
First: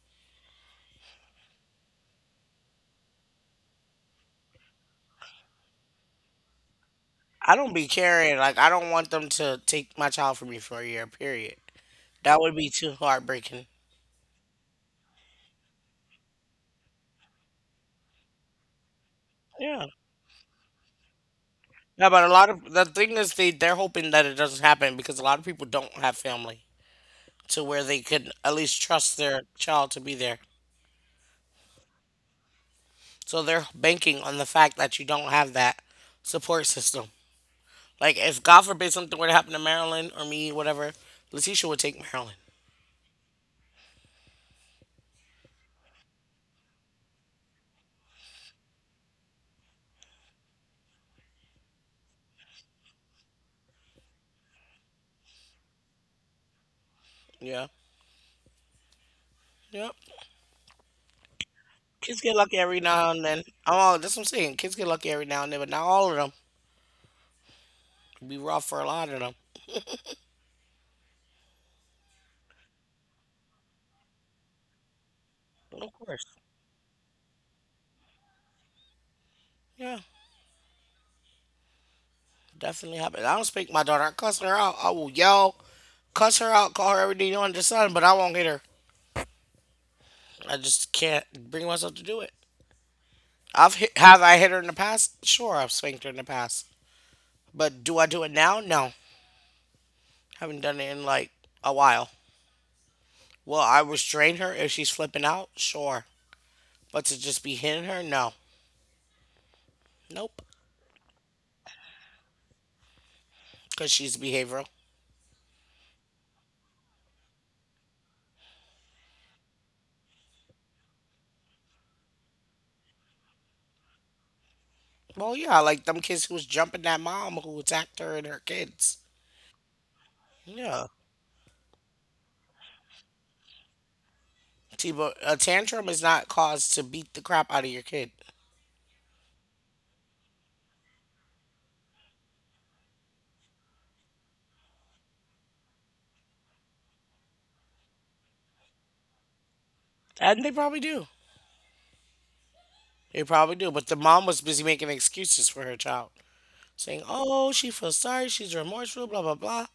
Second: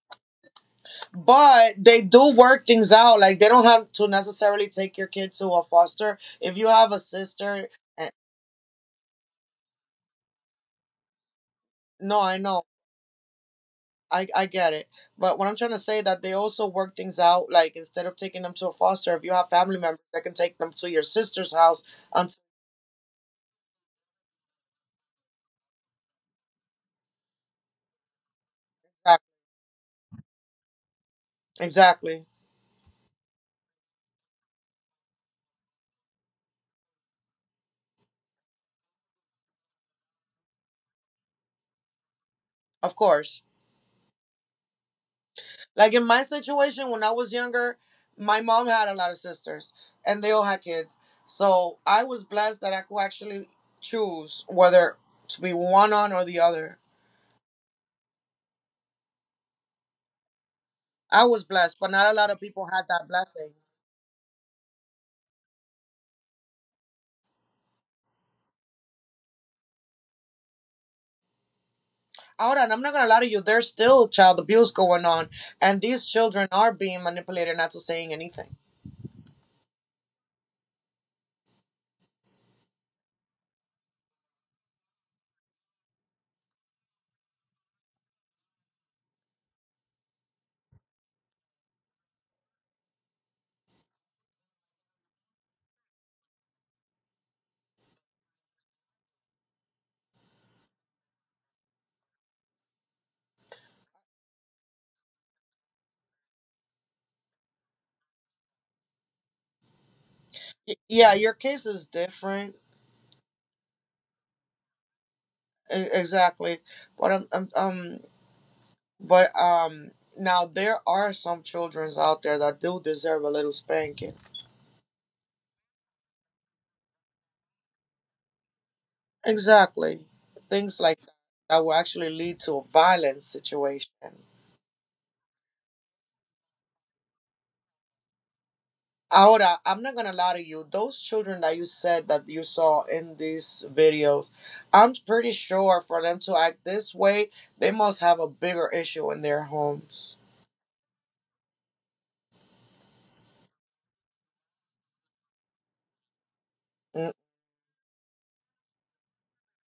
but they do work things out. Like they don't have to necessarily take your kid to a foster if you have a I sister. don't be And, caring. Like I don't want them to take my child from me for a year, period. no, I That would know. be too heartbreaking. I get it. But what I'm trying to say that they also work things out. Like instead of taking them to a foster, if you have family Yeah. members that can take them to your sister's house Yeah, but a until lot of the thing is they're hoping that it doesn't happen because a lot of people don't have family to where they could at least trust their child to be there. exactly. So they're banking on the fact that you don't have that support system. Like if God forbid something were to happen to Marilyn or me, whatever, Letitia would take Marilyn. Of course. Like in my situation when I was younger, my mom had a lot of sisters and they all had kids. So I was blessed that I could actually choose whether to be one on or the other. Yeah. Yep. I was blessed, but not a Kids lot get of lucky people every had that now and then. blessing. Oh, that's what I'm saying. Kids get lucky every now and then, but not all of them. It'd be rough for a lot of them. Ahora, and I'm not gonna lie to you, there's still child abuse going on, and But of these course, children are being manipulated not to saying anything. yeah, definitely happen. I don't speak my daughter. I cuss her out. I will yell, cuss her out, call her everything under the sun, but I won't hit her. I just can't bring myself to do it. Have I hit her in the past? Sure, I've spanked her in the past. But do I do it now? No, haven't done it in like a while. Will I restrain her if she's flipping out? Sure, but to just be hitting her? No, nope, Yeah, your case is different, because she's behavioral. Exactly. But but um, now there are some childrens out there that do deserve a little spanking. Well, yeah, like them kids who was jumping that mom who attacked her and her kids. Exactly, things Yeah. like that that will actually lead to a violent situation. A tantrum is not cause to beat the crap out of your kid. Ahora, I'm not gonna lie to you. Those children that you said that you saw in these videos, I'm pretty sure for them to act this way, they must have a bigger issue in their homes. And they probably do. They probably do. But the mom was busy making excuses for her child, saying, Mm. oh, she feels sorry, she's remorseful, blah, blah, blah.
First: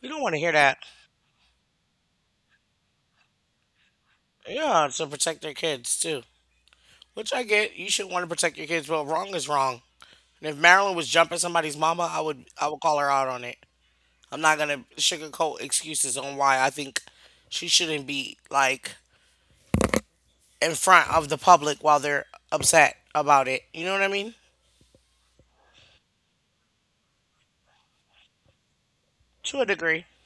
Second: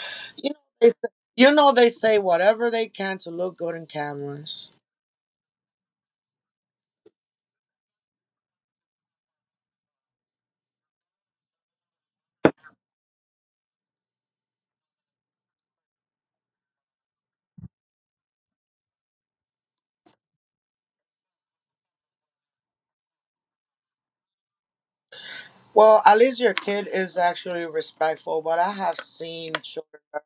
We don't want to You hear know, that. they say, they say whatever they can to look good in cameras. Yeah, to protect their kids, too. Which I get. You should want to protect your kids, but wrong is wrong. And if Marilyn was jumping somebody's mama, I would call her out on it. I'm not gonna sugarcoat excuses on why I think she shouldn't be like in front of the public while they're upset about it. You know what I mean? Well, at least your kid is actually respectful, but I have seen To a children degree. that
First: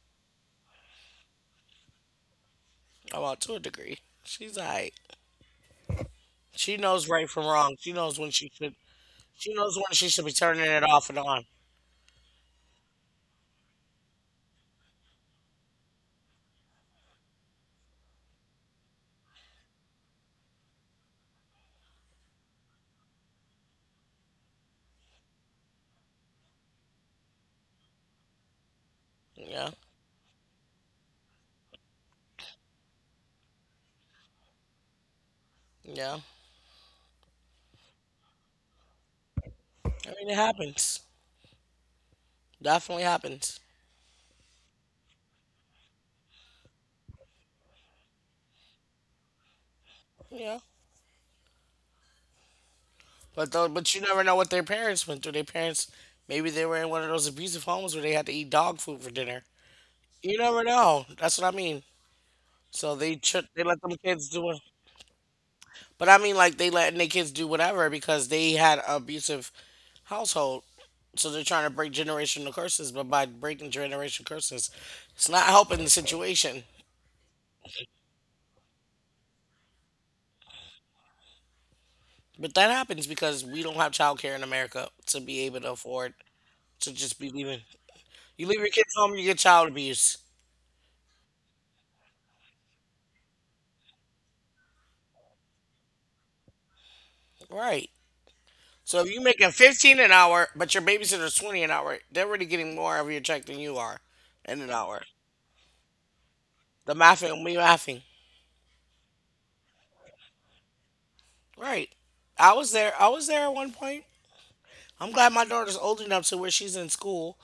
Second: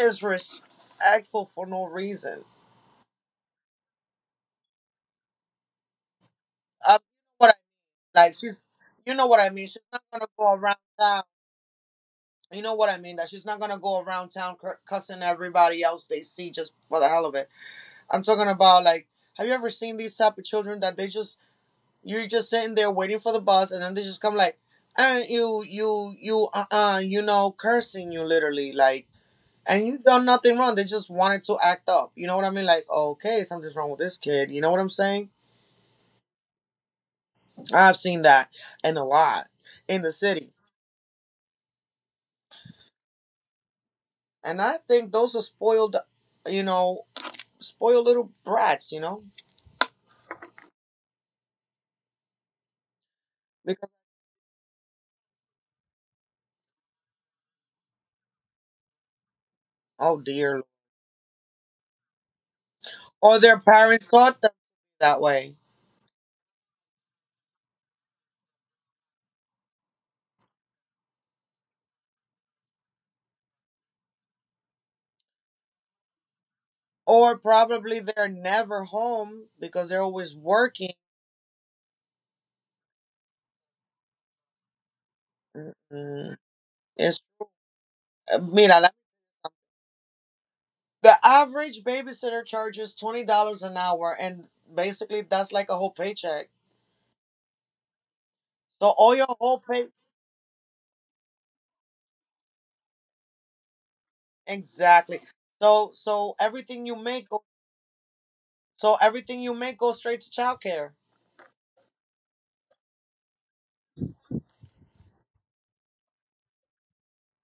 is respectful for no reason. Oh, well, to a degree. She's alright. She I, knows right from what wrong. She knows I when like, she she's, should. you know what I She mean. knows She's when not she should gonna be go turning around it off and town. on. You know what I mean? That she's not gonna go around town cussing everybody else they see just for the hell of it. I'm talking about, like, have you ever seen these type of children that they just, you're just sitting there waiting for the bus and then they just come like, you you know, cursing you literally, like Yeah, and you done nothing wrong. They just wanted to act up. You know what I mean? Like, okay, something's wrong with this kid. You know what I'm saying? yeah. I've seen that and a lot in the I mean, it city, happens. Definitely happens. and I think those are spoiled. You know, spoiled little brats. You know. Yeah. But though, Because but you never know what their parents went through. Their parents, maybe they were in one of those abusive homes where they had to eat dog food for dinner. oh You dear, Lord. never know. That's what I mean. So they Or should their they let them parents kids taught them do it. that way, But I mean, like they letting their kids do whatever because they had an abusive household. So they're trying to break generational curses, but by breaking generational curses, it's not helping the situation. or probably they're never home because they're always working. But that happens because we don't have childcare in America to be able to afford Mm-mm. to It's just be leaving. You leave your mira, kids home, you get child abuse. the average babysitter charges $20 an hour, and basically that's like a whole paycheck. Right. So So if all you're your making whole pay 15 an hour, but your babysitter's 20 an hour, they're already getting more of your check than you are in an hour. exactly. So everything The you make, mathing, we mathing. Everything you make goes straight to childcare. Right. I was there. I was there at one point. I'm glad my daughter's old enough to where she's in school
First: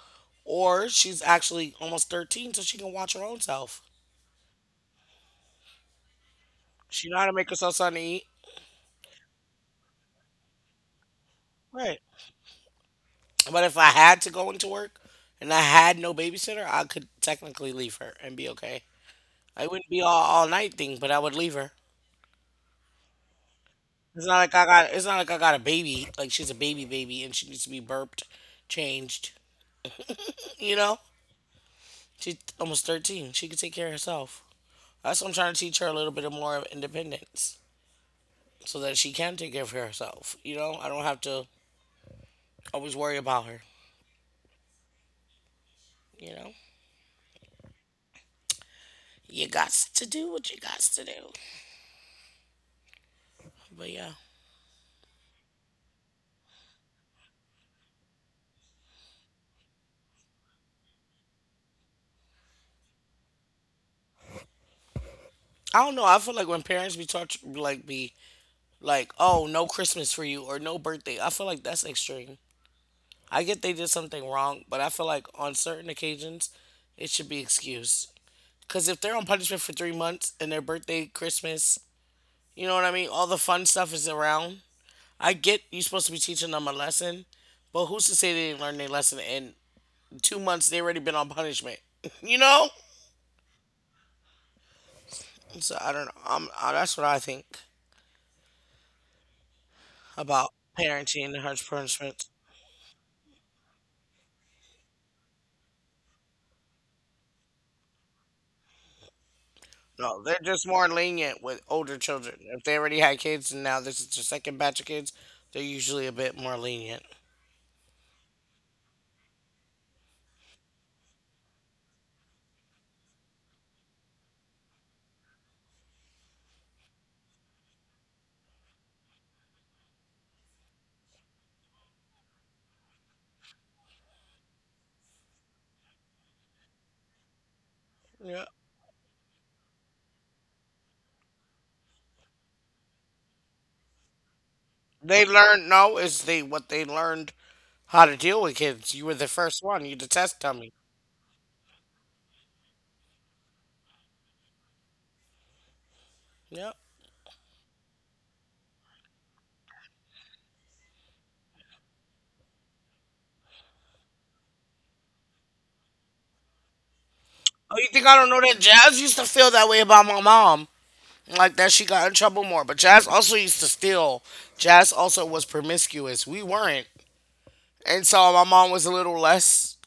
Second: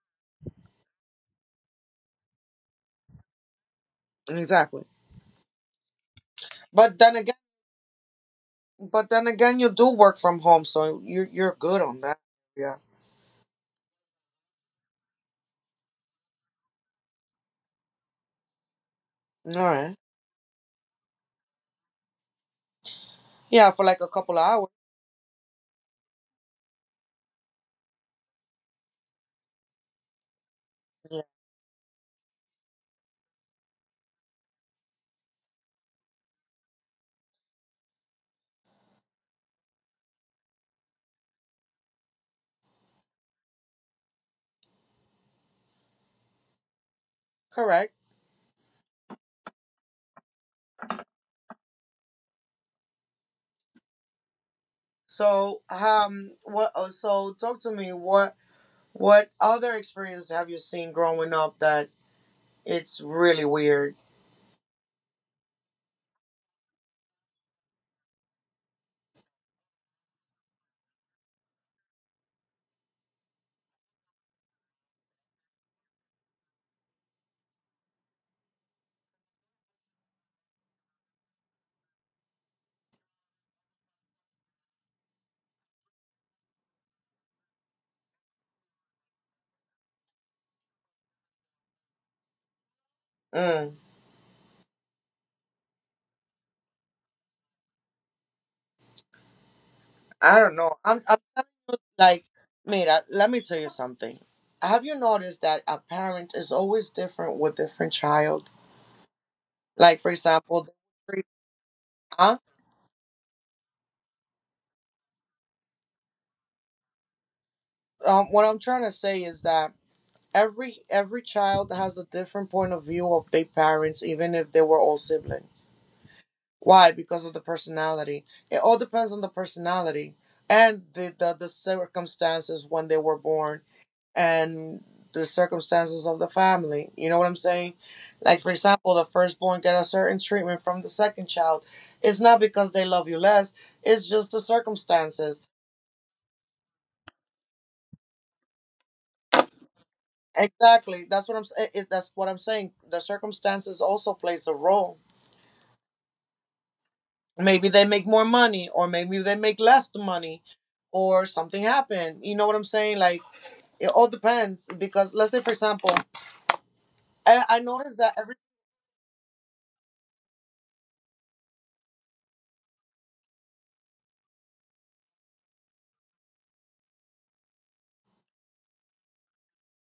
or she's actually almost 13 so she can watch her own self. Exactly. But She then know how again, to make herself something to eat. but then again, you do work from home, so you're good on Right. that. Yeah. But if I had to go into work and I had no babysitter, I could technically leave her and be okay. All I wouldn't right. be all night thing, but I would leave her. Yeah, for like a It's couple not of like I hours. got it's not like I got a baby. Like she's a baby baby and she needs to be burped, changed. You know? Yeah. She's almost 13. She could take care of herself. That's what I'm trying to teach her a little bit of more of independence so that she can take care of herself. You know, I don't have to always worry about her. You know, Correct. you got to do what you got to do. But yeah, So, so, talk to me. What other experience have you seen growing up that it's really weird? I don't know. I feel like when parents be taught, like, be like, oh, no Christmas for you or no birthday, I feel like that's extreme. I get they did something wrong, but I feel like on certain occasions, it should be excused. Because if they're on punishment for 3 months and their birthday, Christmas, you know what I mean? All the fun stuff is around. I get you're supposed to be teaching them a lesson, but who's to say they didn't learn their lesson in 2 months? They already been on punishment, you know. Mm, So I don't know. That's what I think I about don't know. I'm parenting and telling harsh you, like, punishments. mira, let me tell you something. Have you noticed that a parent is always different with different child? Like, for No, they're just example, more the- lenient with older huh? children. If they already had kids and now this is their second batch of kids, they're usually a bit more lenient. What I'm trying to say is that every child has a different point of view of their parents, even if they were all siblings. Why? Because of the personality. It all depends on the personality and the circumstances when they were born and the circumstances of the family. You know what I'm saying? Like, Yeah, for example, the firstborn get a certain treatment from the second child. It's not because they love you less, it's just the they circumstances. learned. No, it's they what they learned how to deal with kids. You were the first one. You the test dummy. Exactly. That's what I'm saying. The circumstances also plays a role. Yeah. Maybe they make more money or maybe they make less money or something happened, you know what I'm saying, like it all depends. Because let's say, for example, I Oh, you noticed think that I don't every, know that Jazz used to feel that way about my mom? Like that she got in trouble more. But Jazz also used to steal. Jazz also was promiscuous. We weren't. And so my mom was a little less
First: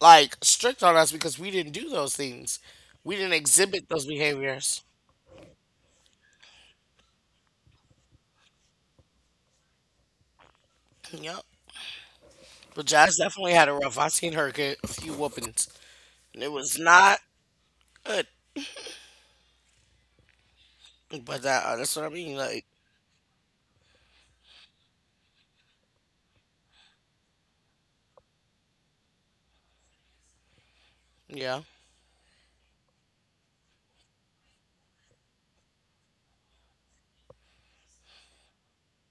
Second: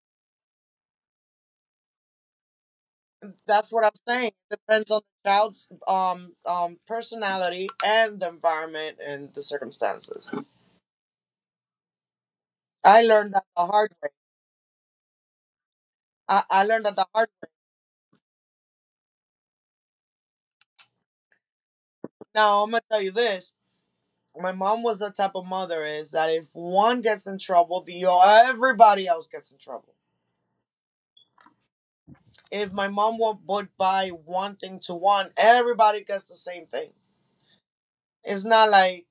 like strict on us because we didn't do those things. We didn't that's what exhibit I'm those saying, behaviors. depends on the child's personality and the environment and the circumstances. Yep. But I Jazz learned that definitely the had a hard rough. I way. seen her get a few whoopings. And it I was learned that the not hard good. But that's what I way. mean. Now Like, I'm gonna tell you this. My mom was the type of mother is that if one gets in trouble, the everybody else gets in trouble. yeah, If my mom would buy one thing to one, everybody gets the same thing. It's not like,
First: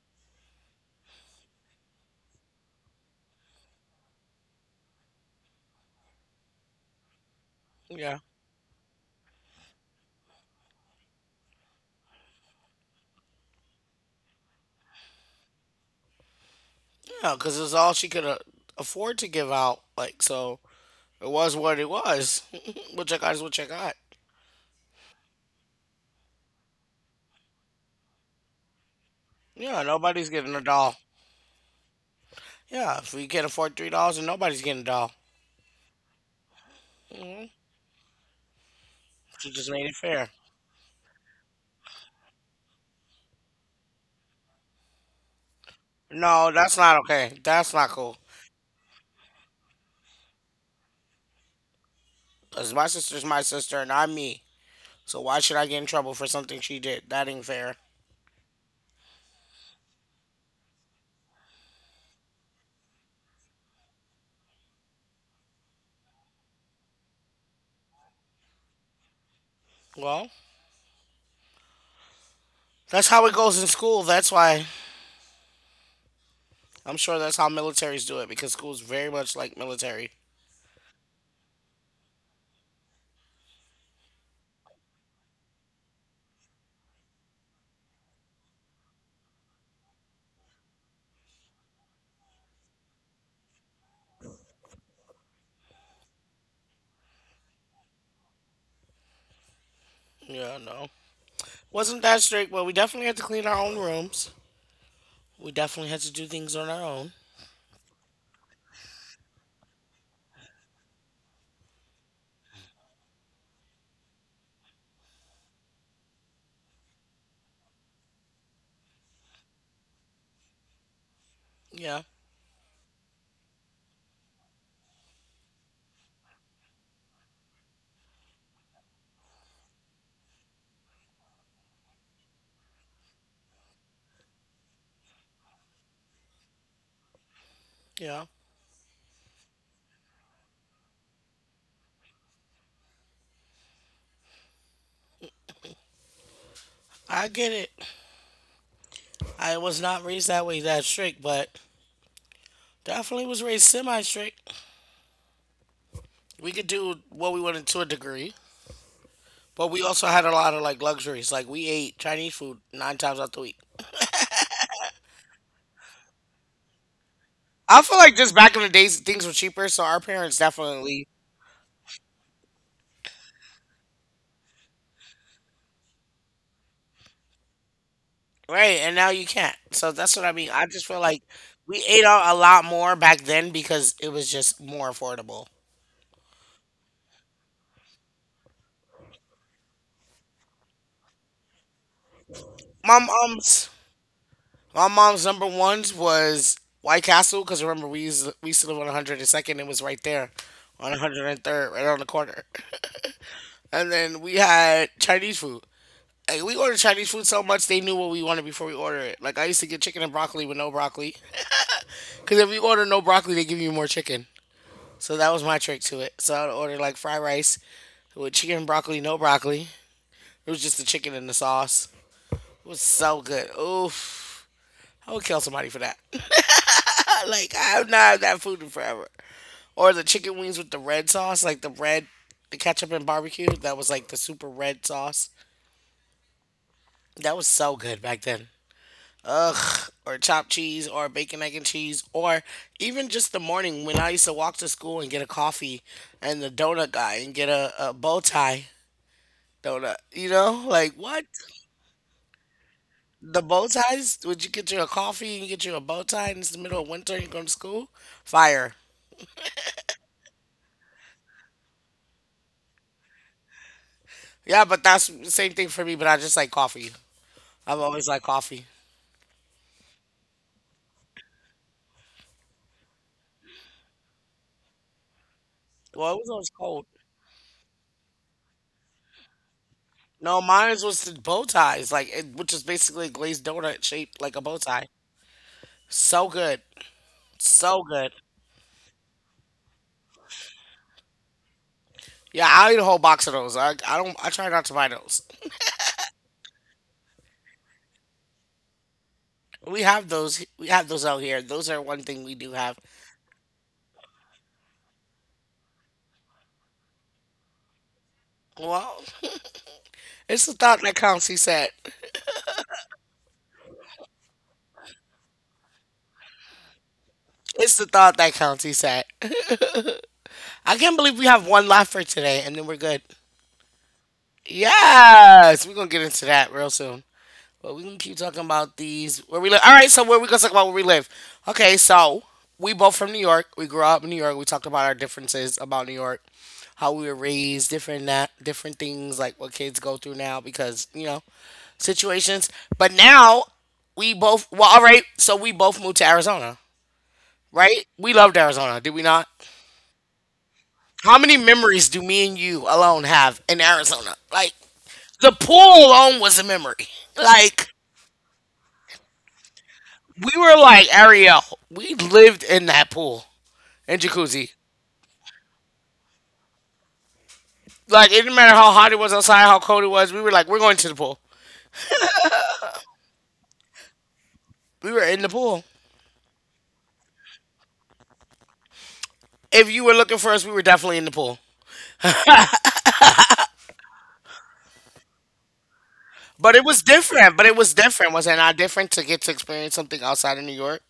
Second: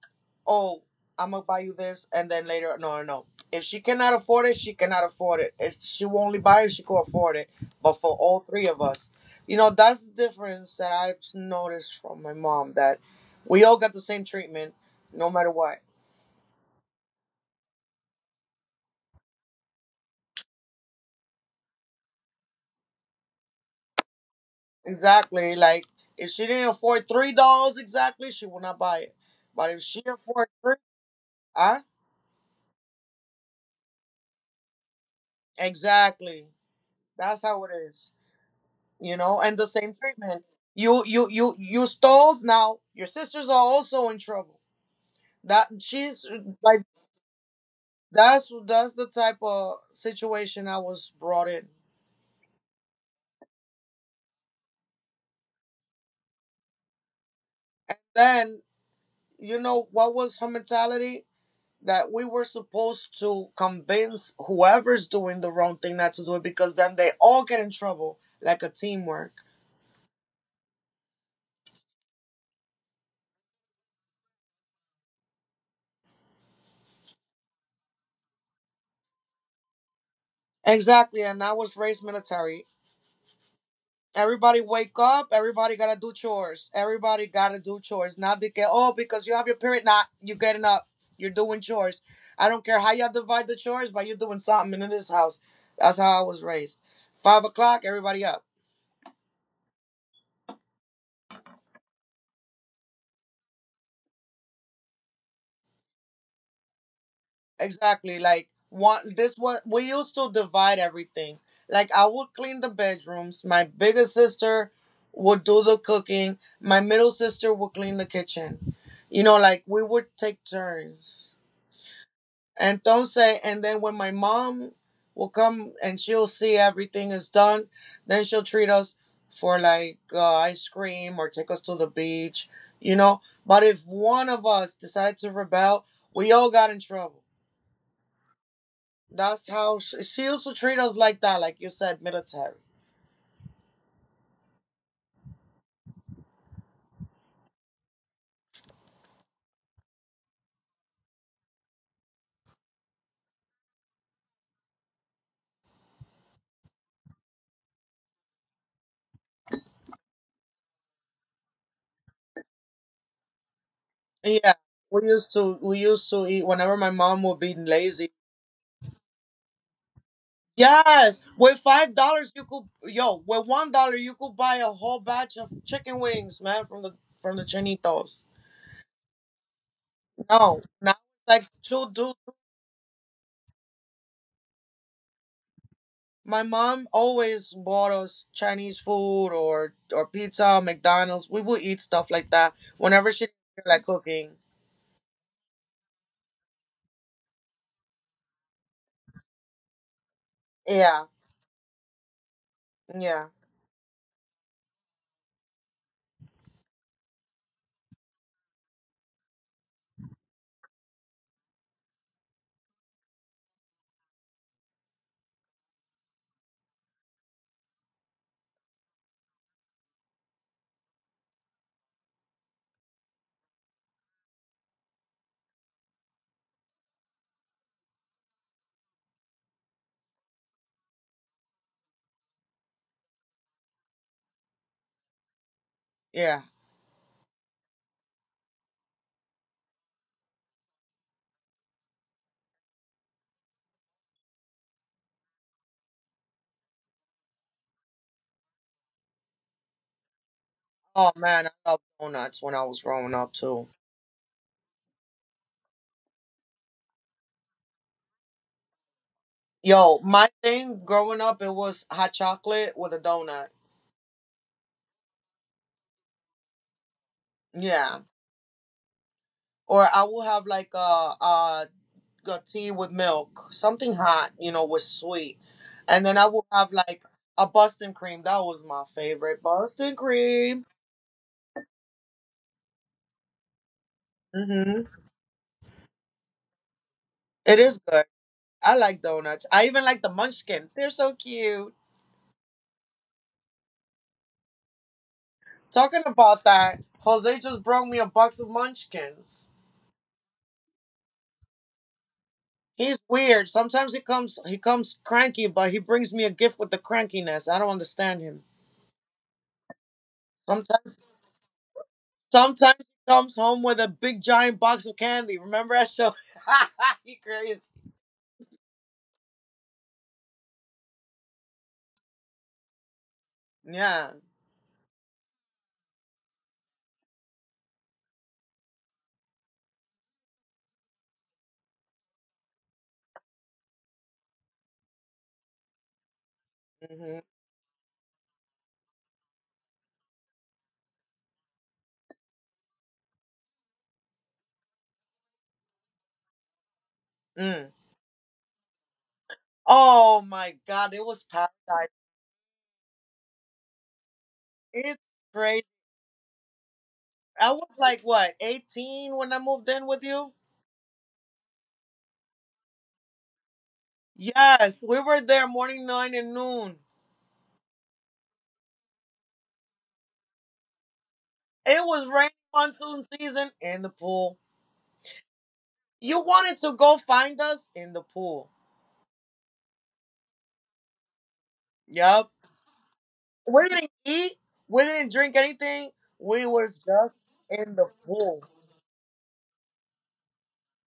oh, I'm gonna buy you this, and then later, no. No. If she cannot afford it, she cannot afford it. If she will only buy it if she could afford it. But for yeah, all three of us, you know, that's the difference that I've noticed from my mom, that we all got the same treatment, no matter what. yeah. Because it was all she could afford to give out. Like, so it was what it was. What you got is what you got. Exactly. Like if she didn't afford $3 exactly, she will not buy it. But Yeah, if she nobody's afford getting a three, doll. huh? Yeah, if we can't afford $3 and nobody's getting a doll. Exactly. Hmm. That's how it is, you know. She And just the made it same fair. treatment. You stole. Now your sisters are also in trouble. That she's No, that's like, not okay. That's not cool. that's the type of situation I was brought in. 'Cause my sister and I'm me. So why should I get in trouble for something she did? That ain't fair. Then you know what was her mentality, that we were supposed to convince whoever's doing the wrong thing not to do it because then they all get in trouble, like a teamwork. Well, that's how it goes in school. That's why I'm sure that's how militaries do it because school's very much like military. Exactly, and I was raised military. Everybody wake up. Everybody gotta do chores. Not the oh, because you have your period. Not you getting up. You're doing chores. I don't care how y'all divide the chores, but you're doing something in this house. That's how I was raised. 5 o'clock, everybody up. Yeah, no, wasn't that strict, but we definitely had to clean our own rooms. We definitely had to do things on our own. Exactly. Like one. This was, we used to divide everything. Like I would clean the bedrooms. My biggest sister would do the cooking. My middle sister would clean the kitchen. You know, like we would take turns. Yeah, Entonces, and then when my mom will come and she'll see everything is done, then she'll treat us for like ice cream or take us to the beach, you know. But if one of us decided to rebel, we all got in trouble. yeah. That's how she used to treat us like that, like you said, military. I get it. I was not raised that way that strict, but definitely was raised semi strict. We could do what we wanted to a degree, but we also had a lot of like luxuries. Like we ate Chinese food nine times out the week. Yeah, we used to eat whenever my mom would be I feel lazy. like just back in the days things were cheaper, so our parents definitely Yes, with $5 you could, yo, with $1 you could buy a whole batch of chicken wings, man, from the chinitos. right, and now you can't. So that's what I mean. No, I just not feel like like we two ate dude. out a lot more back then because it was just more affordable. My mom always bought us Chinese food or pizza, McDonald's. We would eat stuff like that My whenever she didn't feel mom's like cooking. my mom's number ones was White Castle because remember we used to live on 102nd. It was right there on Yeah, 103rd, right on the corner. yeah, And then we had Chinese food. Like we ordered Chinese food so much they knew what we wanted before we ordered it. Like I used to get chicken and broccoli with no broccoli, because if you order no broccoli, they give you more chicken. So that was my trick to it. So I'd order like fried rice with chicken and broccoli, no broccoli. It was just the chicken and the sauce. It was so good. Oof. I would kill somebody for that. Like I have not had that food in forever. Or the chicken wings with the red sauce, like the red, the ketchup and barbecue. That was like the super red sauce. yeah. That was so good back then. Ugh, or chopped cheese, or bacon, egg, and cheese, or even just the morning when I used to walk to school and get a coffee and the donut guy and get a bow tie donut. You know, like Oh what? man, I love donuts when I was growing up The bow too. ties? Would you get you a coffee and get you a bow tie and it's the middle of winter and you're going to school? Fire. Yo, my thing growing up, it was hot chocolate with a donut. Yeah, but that's the same thing for me, but I just like coffee. I've Yeah. always liked coffee. Or I will have like a tea with milk, something hot, you know, with sweet, and Well, then it I was will always have cold. like a Boston cream. That was my favorite Boston No, cream. mine was the bow ties, like it, which is basically a glazed donut shaped like a bow tie. Hmm. So good, It is so good. good. I like donuts. I even like the Munchkin. They're so cute. Yeah, I'll eat a whole box of those. I don't. I try not to buy those. Talking about that, Jose just brought me a box of Munchkins. We have those. We have those out here. Those are one thing we do have. He's weird. Sometimes he comes cranky, but he brings me a gift with the crankiness. I don't understand him. Well, it's the thought that Sometimes counts. He said. Sometimes he comes home with a big giant box of candy. Remember that show? He crazy. It's the thought that counts. He said. I can't believe we have one left for today, and then we're good. Yeah. Yes, we're gonna get into that real soon. But we can keep talking about these where we live. All right, so where we gonna talk about where we live? Okay, so we both from New York. We grew up in New York. We talked about our differences about New York, how we were Hmm. raised, different things like what kids go through now because you know situations. But now all right. So we both moved to Arizona, Mm. right? We loved Arizona, did we not? Oh my God, it How was many memories paradise. do me and you alone have in Arizona? Like It's the crazy. pool alone was a memory. I Like was like, what, 18 when I moved in with we you? were like Ariel. We lived in that pool and jacuzzi. Yes, we were there morning, nine, and noon. Like it didn't matter how hot it was outside, how cold it was. We were like, we're going to the pool. It was rain monsoon season in the pool. We were in the pool. You wanted to go find us in the pool. If you were looking for us, we were definitely in the pool. Yup. We didn't eat. We didn't drink anything. We was just But it was in the different. Was it pool. not different to get to experience something outside of New York?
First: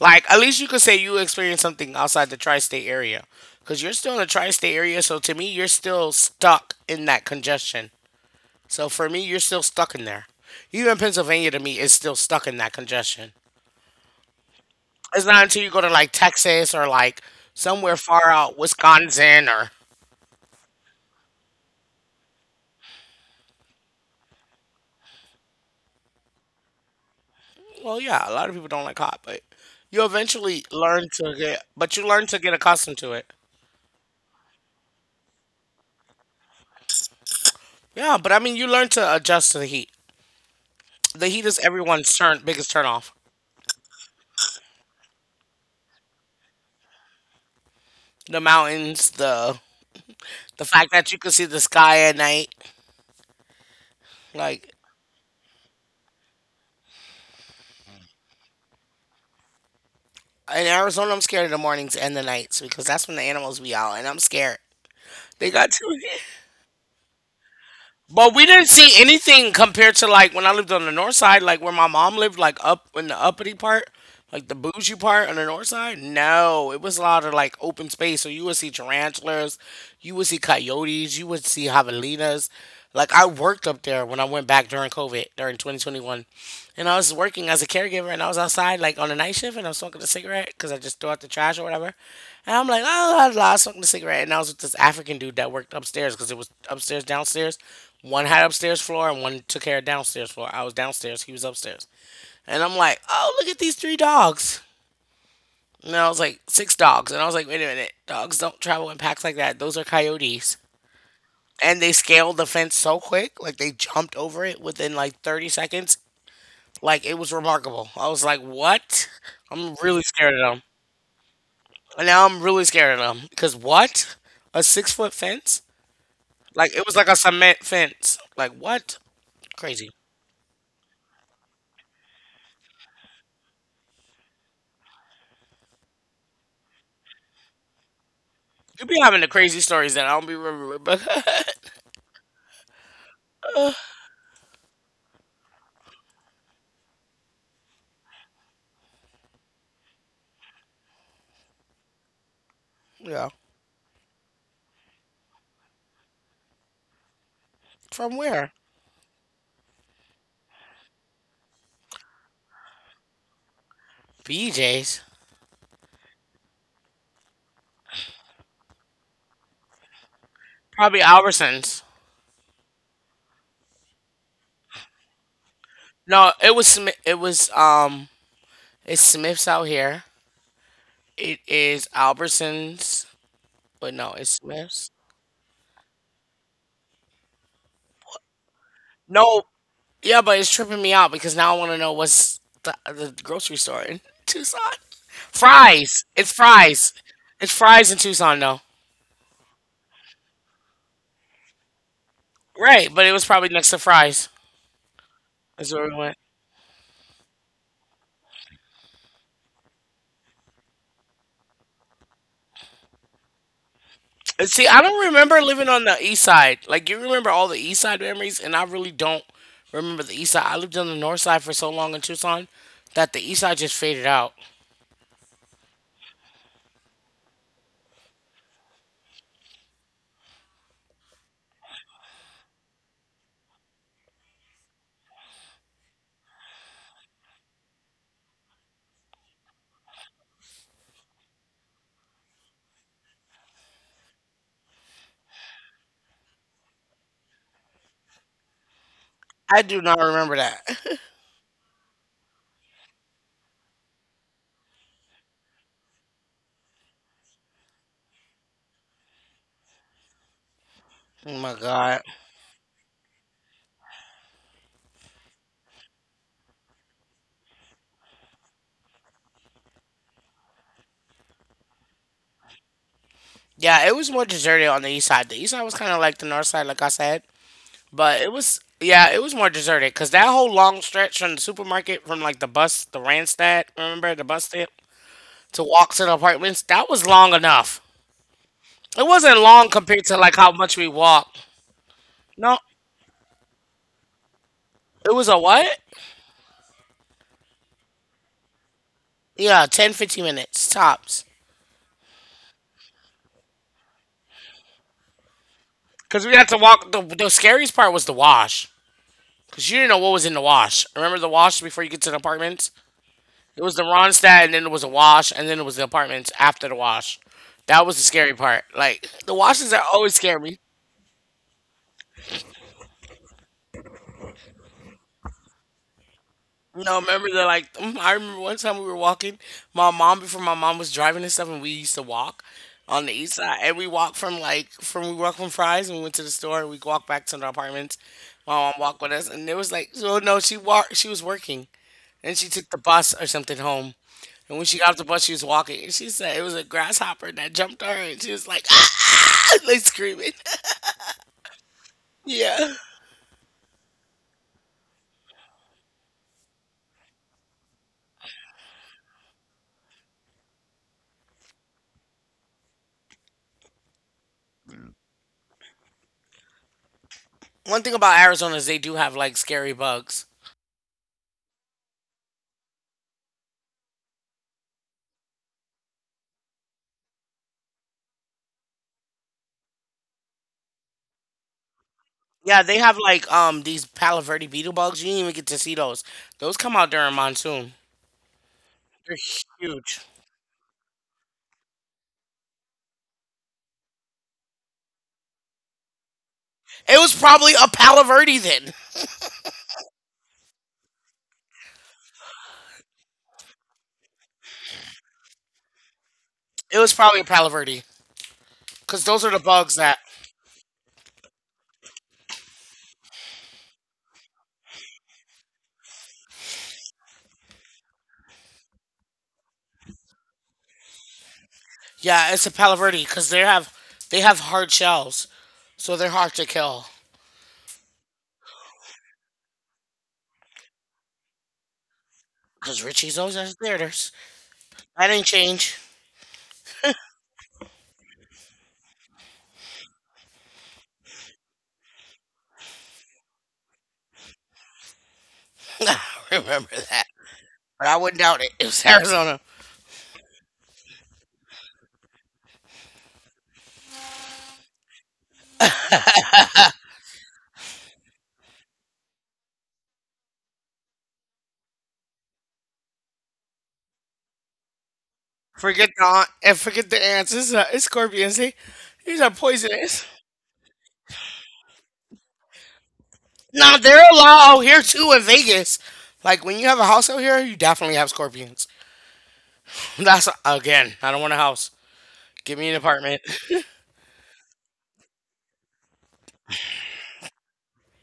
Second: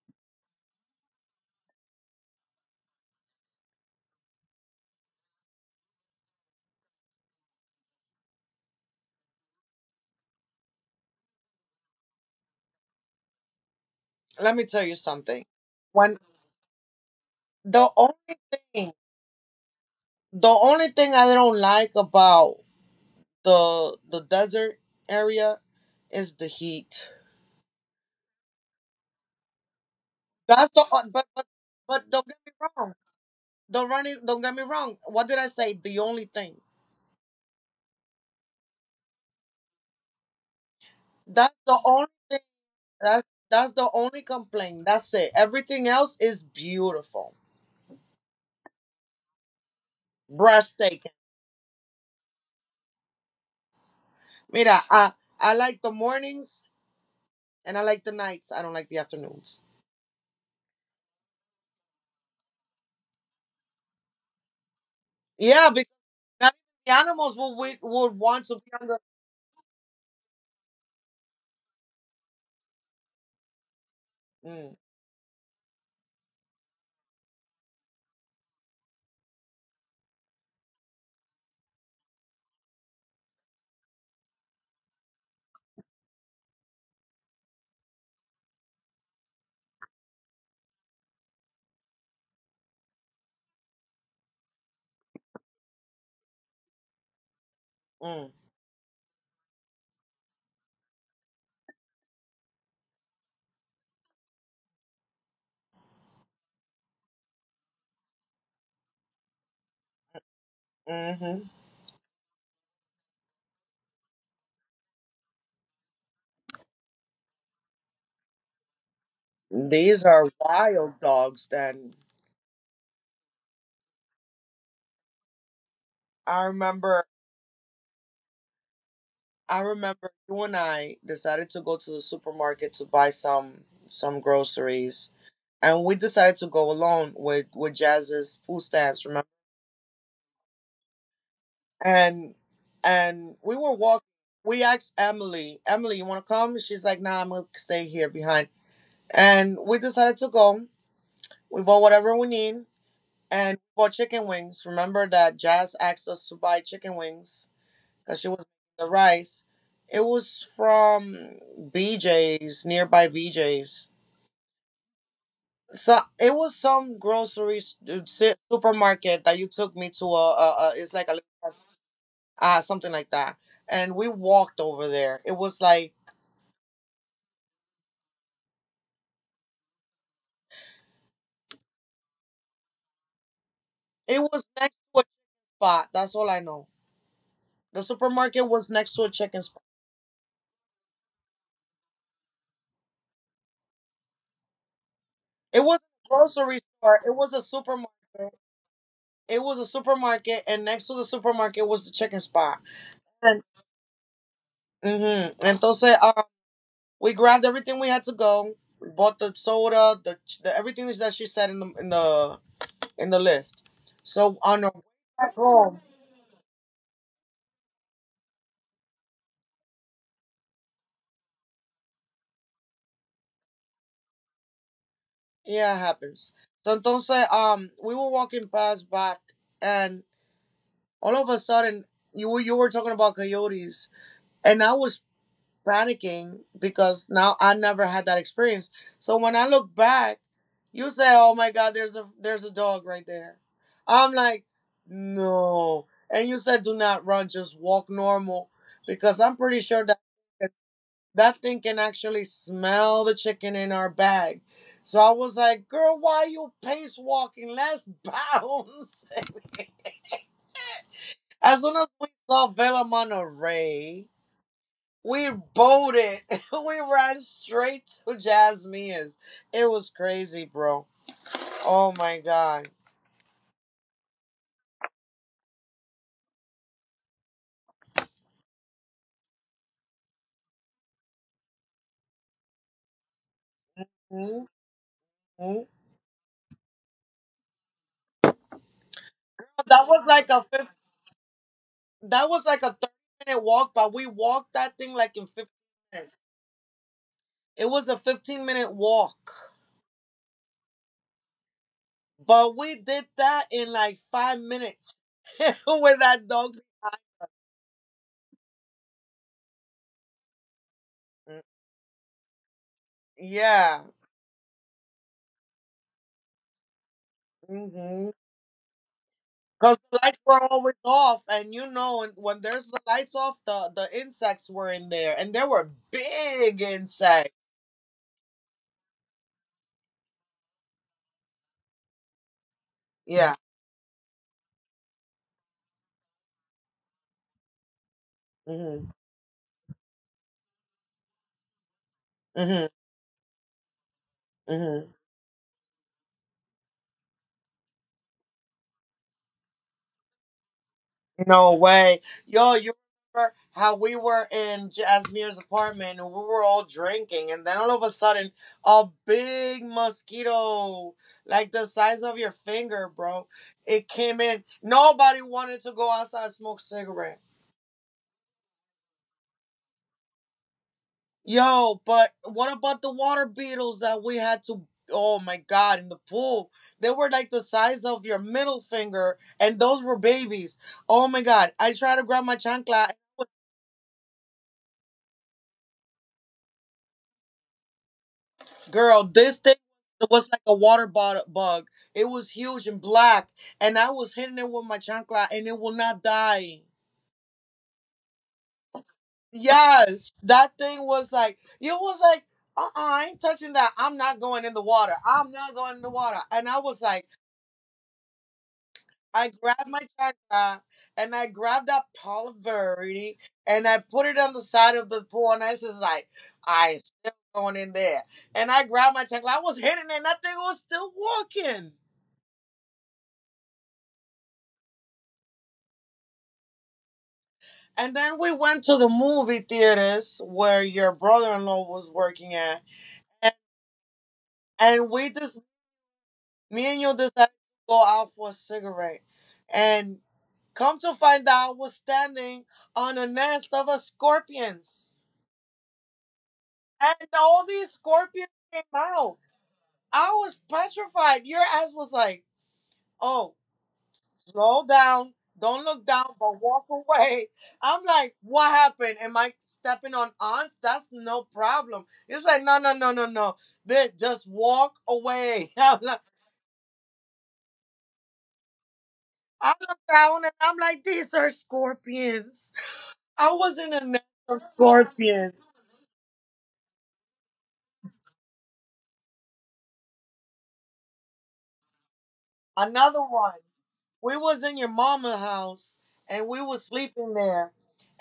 Like at least you could say you experienced something outside the tri-state area, because you're still in the tri-state area. So to me, you're still stuck in that congestion. So for me, you're still stuck in there. Even Pennsylvania to me is still stuck in that congestion. Let me tell you It's not something. until you go to like When Texas or like the somewhere only far out, thing, Wisconsin or the only thing I don't like about the desert area is the heat. well, yeah, a lot of people don't like hot, but you eventually That's the learn o- to get, but you but learn don't get to me get wrong. accustomed to it. Don't run it, don't get me wrong. What did I say? The only thing. Yeah, but I mean, you learn to adjust to the heat. The heat That's is the only everyone's thing. turn biggest turn off. That's the only complaint. That's it. Everything else is beautiful, The mountains, the fact breathtaking. that you can see the sky at night. Like Mira, I like the mornings and I like the nights. I don't like the afternoons. in Arizona, I'm scared of the mornings and the nights because that's when the animals be out, and I'm scared. They Yeah. got too. Not the animals would But we want to didn't be on see the. anything compared to like when I lived on the north side, like where my mom lived, like up in the uppity part, like the bougie part on the north side. No, it was a lot of like open space. So you would see tarantulas, you would see coyotes, you would see javelinas. Like I worked up there when I went back during COVID, during 2021. And I was working as a caregiver, and I was outside like on a night shift, and I was smoking a cigarette because I just threw out the trash or whatever. And I'm like, "oh, blah, blah, blah," I was smoking a cigarette, and I was with this African dude that worked upstairs because it was upstairs, downstairs. One Mm, had upstairs floor, and one took care of downstairs floor. I was downstairs, he was upstairs, and I'm like, oh, look at these three dogs. And I was like, six dogs, and I was like, wait a minute, dogs don't travel in packs like that. Those are coyotes, mm, hmm and they scaled the fence so quick, like they jumped over it within like 30 seconds. Like it was remarkable. I was like, "What?" I'm really These are scared of them. wild dogs. Then And now I'm really scared of them because what? A 6-foot fence? I Like it was remember, like a cement fence. Like what? I Crazy. remember you and I decided to go to the supermarket to buy some groceries, and we decided to go alone with Jazz's food You be stamps. having the Remember, crazy stories that I don't be remembering. But and and we were walking. We asked Emily, Emily, you want to come? She's like, nah, I'm gonna stay here behind. And we decided to go. We bought whatever we need, yeah, and we bought chicken wings. Remember that Jazz asked us to buy chicken wings from because she was where? making the rice. It was from BJ's, nearby BJ's. BJ's. So it was some supermarket that you took me to. A it's Probably like a Albertsons. Something like that, and we walked over there. It was like No, it was Smith. It's Smiths out here. It is Albertsons, but no, it it's was next Smiths. to a spot. That's all I know. The supermarket was next to a chicken No, spot. yeah, but it's tripping me out because now I want to know what's the grocery store in Tucson. It was Fries. a It's grocery fries. store. It was a It's fries in supermarket. Tucson though. It was a supermarket, and next to the supermarket was the chicken spot. Right, but it was And probably next to fries. mm-hmm. Is where we Entonces, went. We grabbed everything we had to go. We bought the soda, the everything that she said in the list. So And on see, our I way don't back remember living home, on the east side. Like you remember all the east side memories, and I really don't remember the east side. I lived on the north side for so long in Tucson that the east side just faded out. yeah, it happens. So entonces, we were walking past back, and all of a sudden, you were talking about coyotes, and I was panicking because now I never had that experience. So when I look back, you said, "Oh my God, there's a dog right there." I'm like, "No," and you said, "Do not run, just walk normal," because I'm pretty I do sure not that remember that. that thing can actually smell the chicken in our bag. So I was like, "Girl, why you pace walking? Let's bounce." Oh my As soon as god. we saw Vela Monterey, we bolted. We ran straight to Jasmine's. It was crazy, bro. Oh my god. Yeah, it was more deserted on the east side. The east side was kind of like the north side, like I said. But it was, yeah, it was more deserted because that whole long stretch from the supermarket, from like the bus, the Randstad, remember the bus Mhm. stop to walk to the apartments, that was long enough. It wasn't long That compared was to like like a how fif- much we walked. that was No, like a 30 minute walk, but we walked that thing it like in was a fifteen what? minutes. It was a 15 minute walk, Yeah, 10, 15 minutes tops. but we did that in like 5 minutes with Because that we had to dog. walk. The scariest part was the wash. Because you didn't know what was in the wash. Remember the wash before you get to the apartments? It was the Yeah. Ronstadt, and then it was a wash, and then it was the apartments after the wash. That was the Mm-hmm. scary part. Like, the washes Because are the always lights were scary. always off, and you know, and when there's the lights off, the insects were in there, and there were big No, remember insects. they're like I remember one time we were walking, my mom before my mom was driving and stuff, and we used to walk on the east Yeah. side, and we walked from Fry's, and we went to the store, and we walked back to the apartments. My mom Mhm. walked with us, and it was like, so no, she walked, she was working, and she Mhm. took the bus or something home, and when she got Mhm. off the bus, she was walking, and she said it was a grasshopper that jumped on her, and she was like, ah, like screaming, No way, yo! You yeah. remember how we were in Jasmine's apartment, and we were all drinking, and then all of a sudden, a big mosquito, like the size of your finger, bro, it came in. Nobody wanted to go outside and smoke cigarette. One thing about Arizona is they do have like scary bugs. Yo, but what about the water beetles that we had to? Oh my god, in the pool. They were like the size of your middle finger, and those were babies. Oh my god, I tried to grab my Yeah, they chancla. have like these Palo Verde beetle bugs. You didn't even get to see those. Those come out during monsoon. Girl, They're this thing huge. was like a bug. It was huge and black, and I was hitting it with my chancla, and it will not die. It was probably a Palo Verde then. Yes, that thing was like, it was like, I ain't touching that. I'm not going in the water. I'm not going in the water. And I It was was like, probably a Palo Verde because those I are the grabbed bugs my that. chancla and I grabbed that Paul Verde and I put it on the side of the pool, and I was just like, I ain't still going in there. And I grabbed my chancla. I was hitting it, and that thing was still walking. Yeah, it's a Palo Verde because they have hard shells, so they're hard to kill. And then we went to the movie theaters where your brother-in-law was working at. Because Richie's always has theaters. And That we didn't just, change. me and you decided to go out for a cigarette. And come to find out, I was standing on a nest of a scorpions, I remember that, and all these but I wouldn't scorpions doubt it. came It was out. Arizona. I was petrified. Your ass was like, oh, slow down. Don't look down, but walk away. I'm like, what happened? Am I stepping on ants? That's no problem. It's like, no, no, no, no, no. They just walk away. I'm Forget like, the aunt and forget the ants. It's scorpions. These are I look poisonous. down and I'm like, these are scorpions. I was in Now a there net are a of lot out here too in scorpions. Vegas. Like when you have a house out here, you definitely have scorpions. That's again, I don't want a house. Give me an Another apartment. one. We was in your mama house, and we was sleeping there.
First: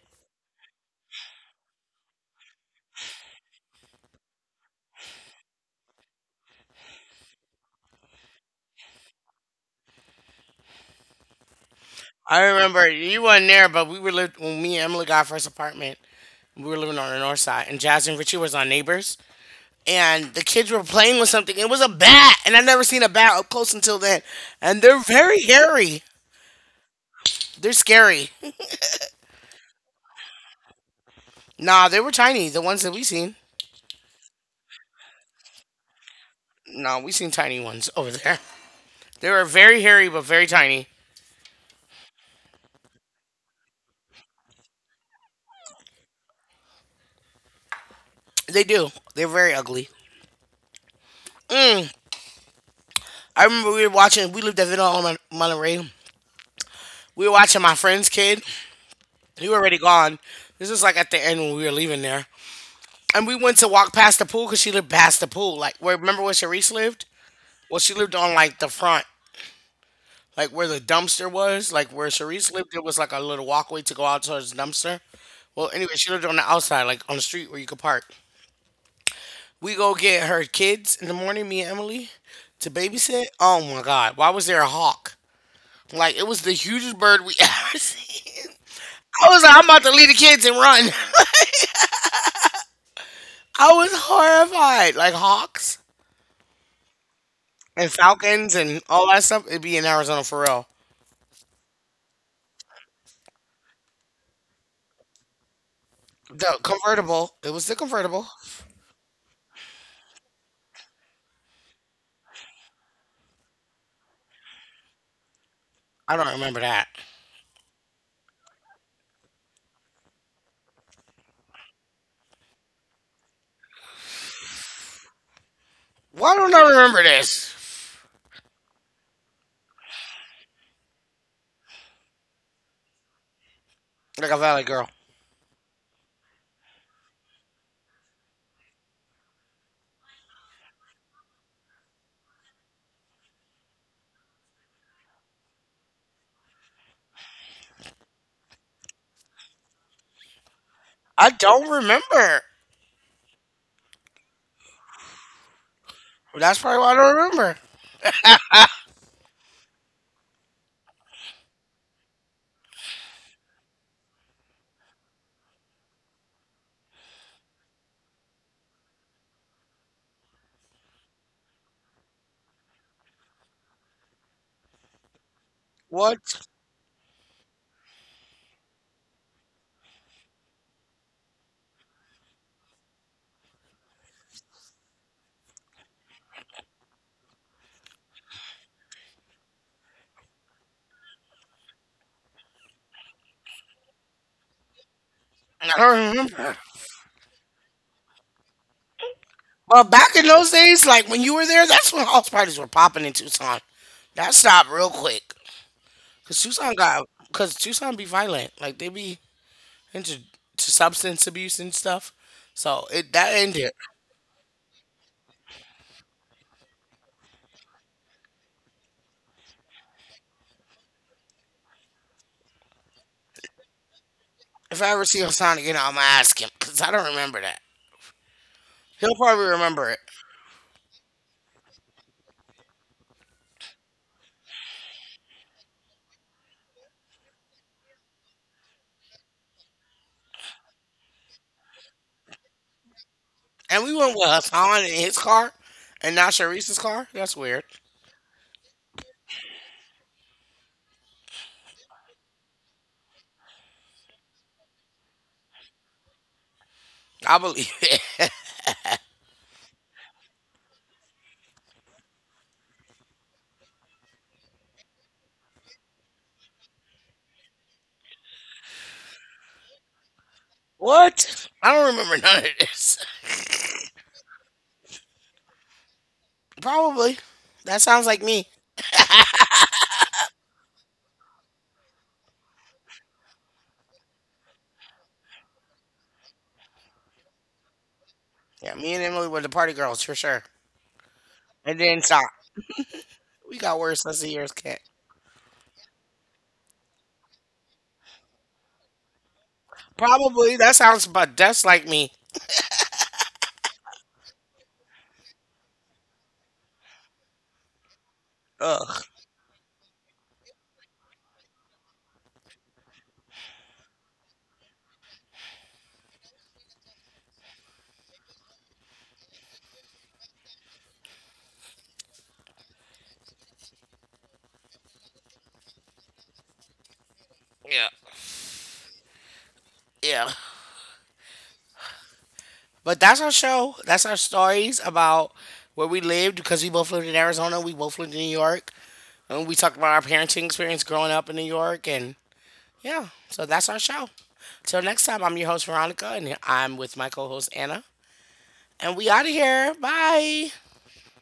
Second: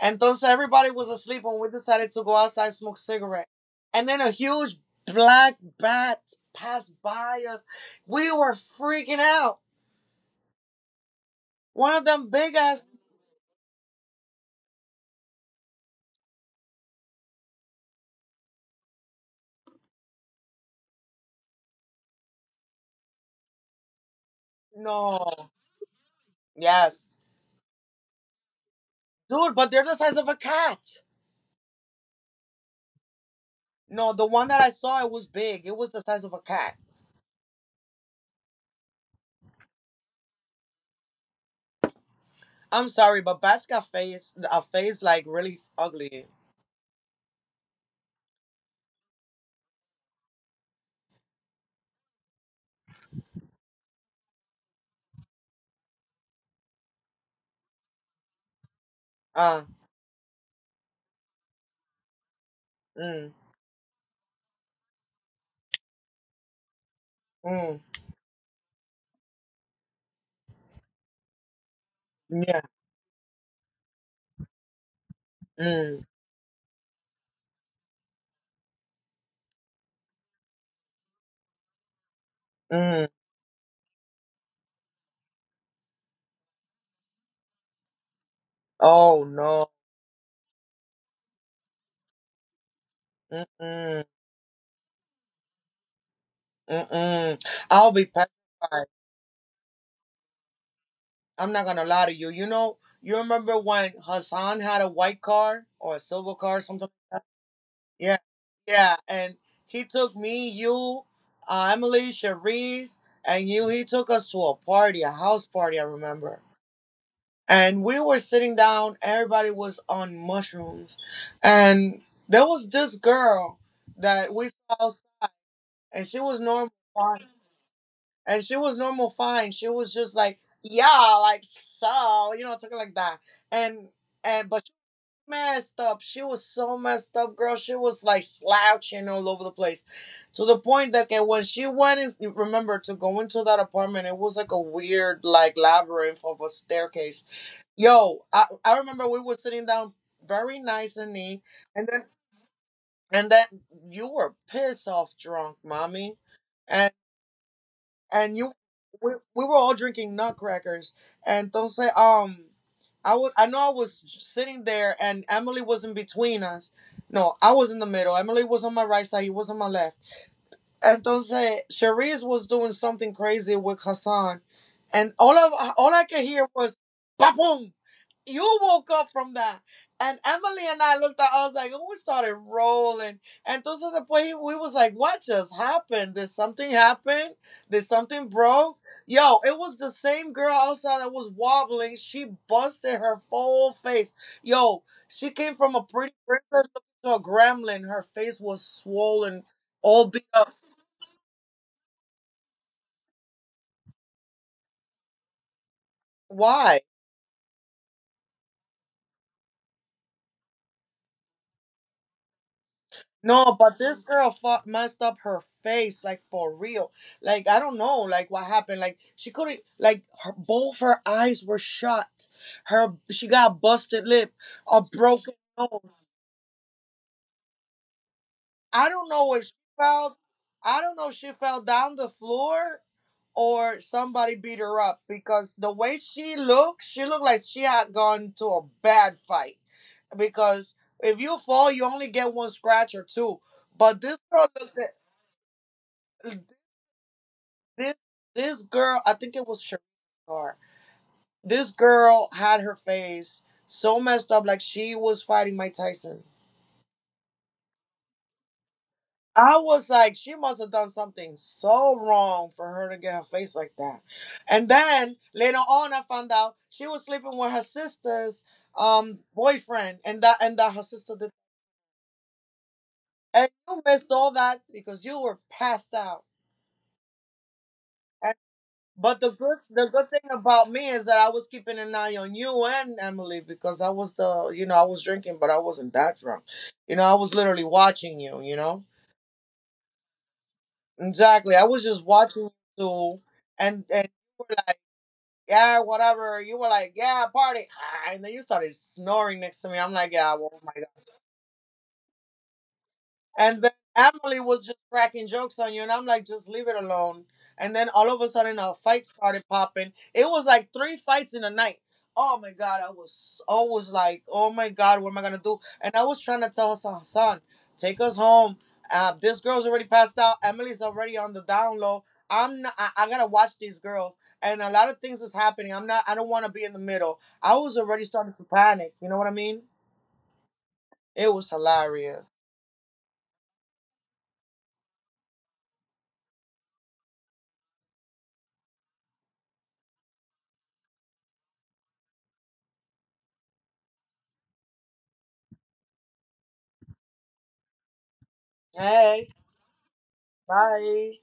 Entonces everybody was asleep when we decided to go outside smoke cigarette. And then a huge black bat passed by us. We were freaking out. One of them I big ass remember you weren't there, but we were lived when me and Emily got our first apartment. We were living on the north side, and Jazz and Richie was our neighbors. And the kids were playing with something. It was a bat, and I never seen a bat up close until then. And they're no. very hairy. Yes. They're scary. Dude, but they're the size of a cat. Nah, they were tiny. The ones that we seen. No, the one that I saw it was big. It was the size of a cat. No, we seen tiny ones over there. They were very hairy but very tiny. I'm sorry, but bats got face like really ugly. They do. They're very ugly. Mm. I remember we were watching. We lived at Villa on Monterey. We were watching my friend's kid. He was Uh already gone. This was like at the end when we were leaving there, and mm, we went to walk past the pool because she lived past the pool. Like, where remember where Sharice lived? Well, mm, she lived on like the front, like where the dumpster was. Like where Sharice yeah. lived, there was like a little walkway to go out towards the dumpster. Well, anyway, Mm, she lived on the outside, like on the street where you could park. We go get her kids in the morning, me and Emily, to mm. babysit. Oh my God, why was there a hawk? Like it was the hugest bird we ever seen. Oh I was like, I'm no. about to leave the kids and run. I was Mm-mm, horrified. Like hawks mm-mm. I'll and be falcons and petrified. all that stuff. It'd be in Arizona for real. I'm not gonna lie to you. You know, you remember when Hassan had a white car or a silver car The or something? Like convertible. It was the yeah. convertible. Yeah, and he took me, you, Emily, Cherise, and you. He took us to a party, a house party, I I don't remember. remember that. And we were sitting down, everybody was on mushrooms. And there was this girl that we saw outside, and she Why was don't I normal. remember this? And she was normal, fine. She was just like, yeah, like so, you know, talking like that. And Like a and valley but she girl. messed up. She was so messed up, girl. She was like slouching all over the place, to the point that okay, when she went in, remember to go into that apartment, it was like a weird like labyrinth of a staircase. Yo, I remember we were sitting down very nice and I neat, don't and then remember. and then you were piss off drunk, mommy, That's probably why I don't remember. and you we were all drinking nutcrackers and do say I would, I know I was sitting there, and Emily was in between us. No, I was in the middle. Emily was on my right side, he was on my left. Entonces Cherise was doing something crazy with Hassan, and all I could What? hear was boom. You woke up from that. And Emily and I looked at, I was like, and we started rolling. And entonces después we was like, what just happened? Did something happen? Did something broke? Yo, it was the same girl outside that was wobbling. She busted her full face. Yo, she came I from a don't pretty remember. princess to a gremlin. Her face was swollen, Well, all back in beat those up. days, like when you were there, that's when house parties were popping in Tucson. That stopped real quick. Cause Tucson Why? got, cause Tucson be violent. Like they be into to substance abuse and stuff. So it that No, ended. but this girl messed up her face, like for real. Like I don't know, like what happened. Like she couldn't, like her, both her eyes were shut. Her she got a busted lip, If a I ever see broken Hassan again, nose. I'm gonna ask him. Cause I don't remember that. I don't He'll know if probably she remember it. fell. I don't know if she fell down the floor or somebody beat her up, because the way she looked like she had gone to a bad fight. Because if you fall, you only get one scratch or two. And we But this went with girl looked Hassan at. in his car, and not Sharice's car. That's weird. this this girl, I think it was Sharice Star. This girl had her face so messed up, like she was fighting Mike Tyson. I believe it. I was like, she must have done something so wrong for her to get her face like that. And then later on, I found out she was sleeping with her sister's boyfriend, and that her sister did. What? I don't remember none of this. And you missed all that because you were passed out. Probably. That sounds like me. But the good thing about me is that I was keeping an eye on you and Emily, because I was the, you know, I was drinking but I wasn't that drunk. You know I was literally watching you. You Yeah, know me and Emily were the party girls for sure. exactly. I It was didn't just stop. watching you, We got and worse and as the you years were like kept. yeah whatever. You were like yeah party, ah, and then you started snoring next to me. I'm like yeah well, Probably. oh That my god. sounds about that's like me. And then Emily was just cracking jokes on you, and I'm like, just leave it alone. And then all of a sudden, a Ugh. fight started popping. It was like three fights in a night. Oh my god, I was always like, oh my god, what am I gonna do? And I was trying to tell Hassan, Hassan, take us home. This girl's already passed out. Emily's already on the down low. I'm not. I gotta watch these girls. And a lot of things is happening. I'm not. I don't want to be in the middle. I was Yeah, already starting to panic. You know what I mean? yeah. It was hilarious. But that's our show. That's our stories about where we lived because we both lived in Arizona. We both lived in New York. And we talked about our parenting experience growing up in New York. And yeah, so that's our show. Till next time, I'm your host, Veronica, and I'm with my co host, Anna. And we out Hey, of here. Bye. bye.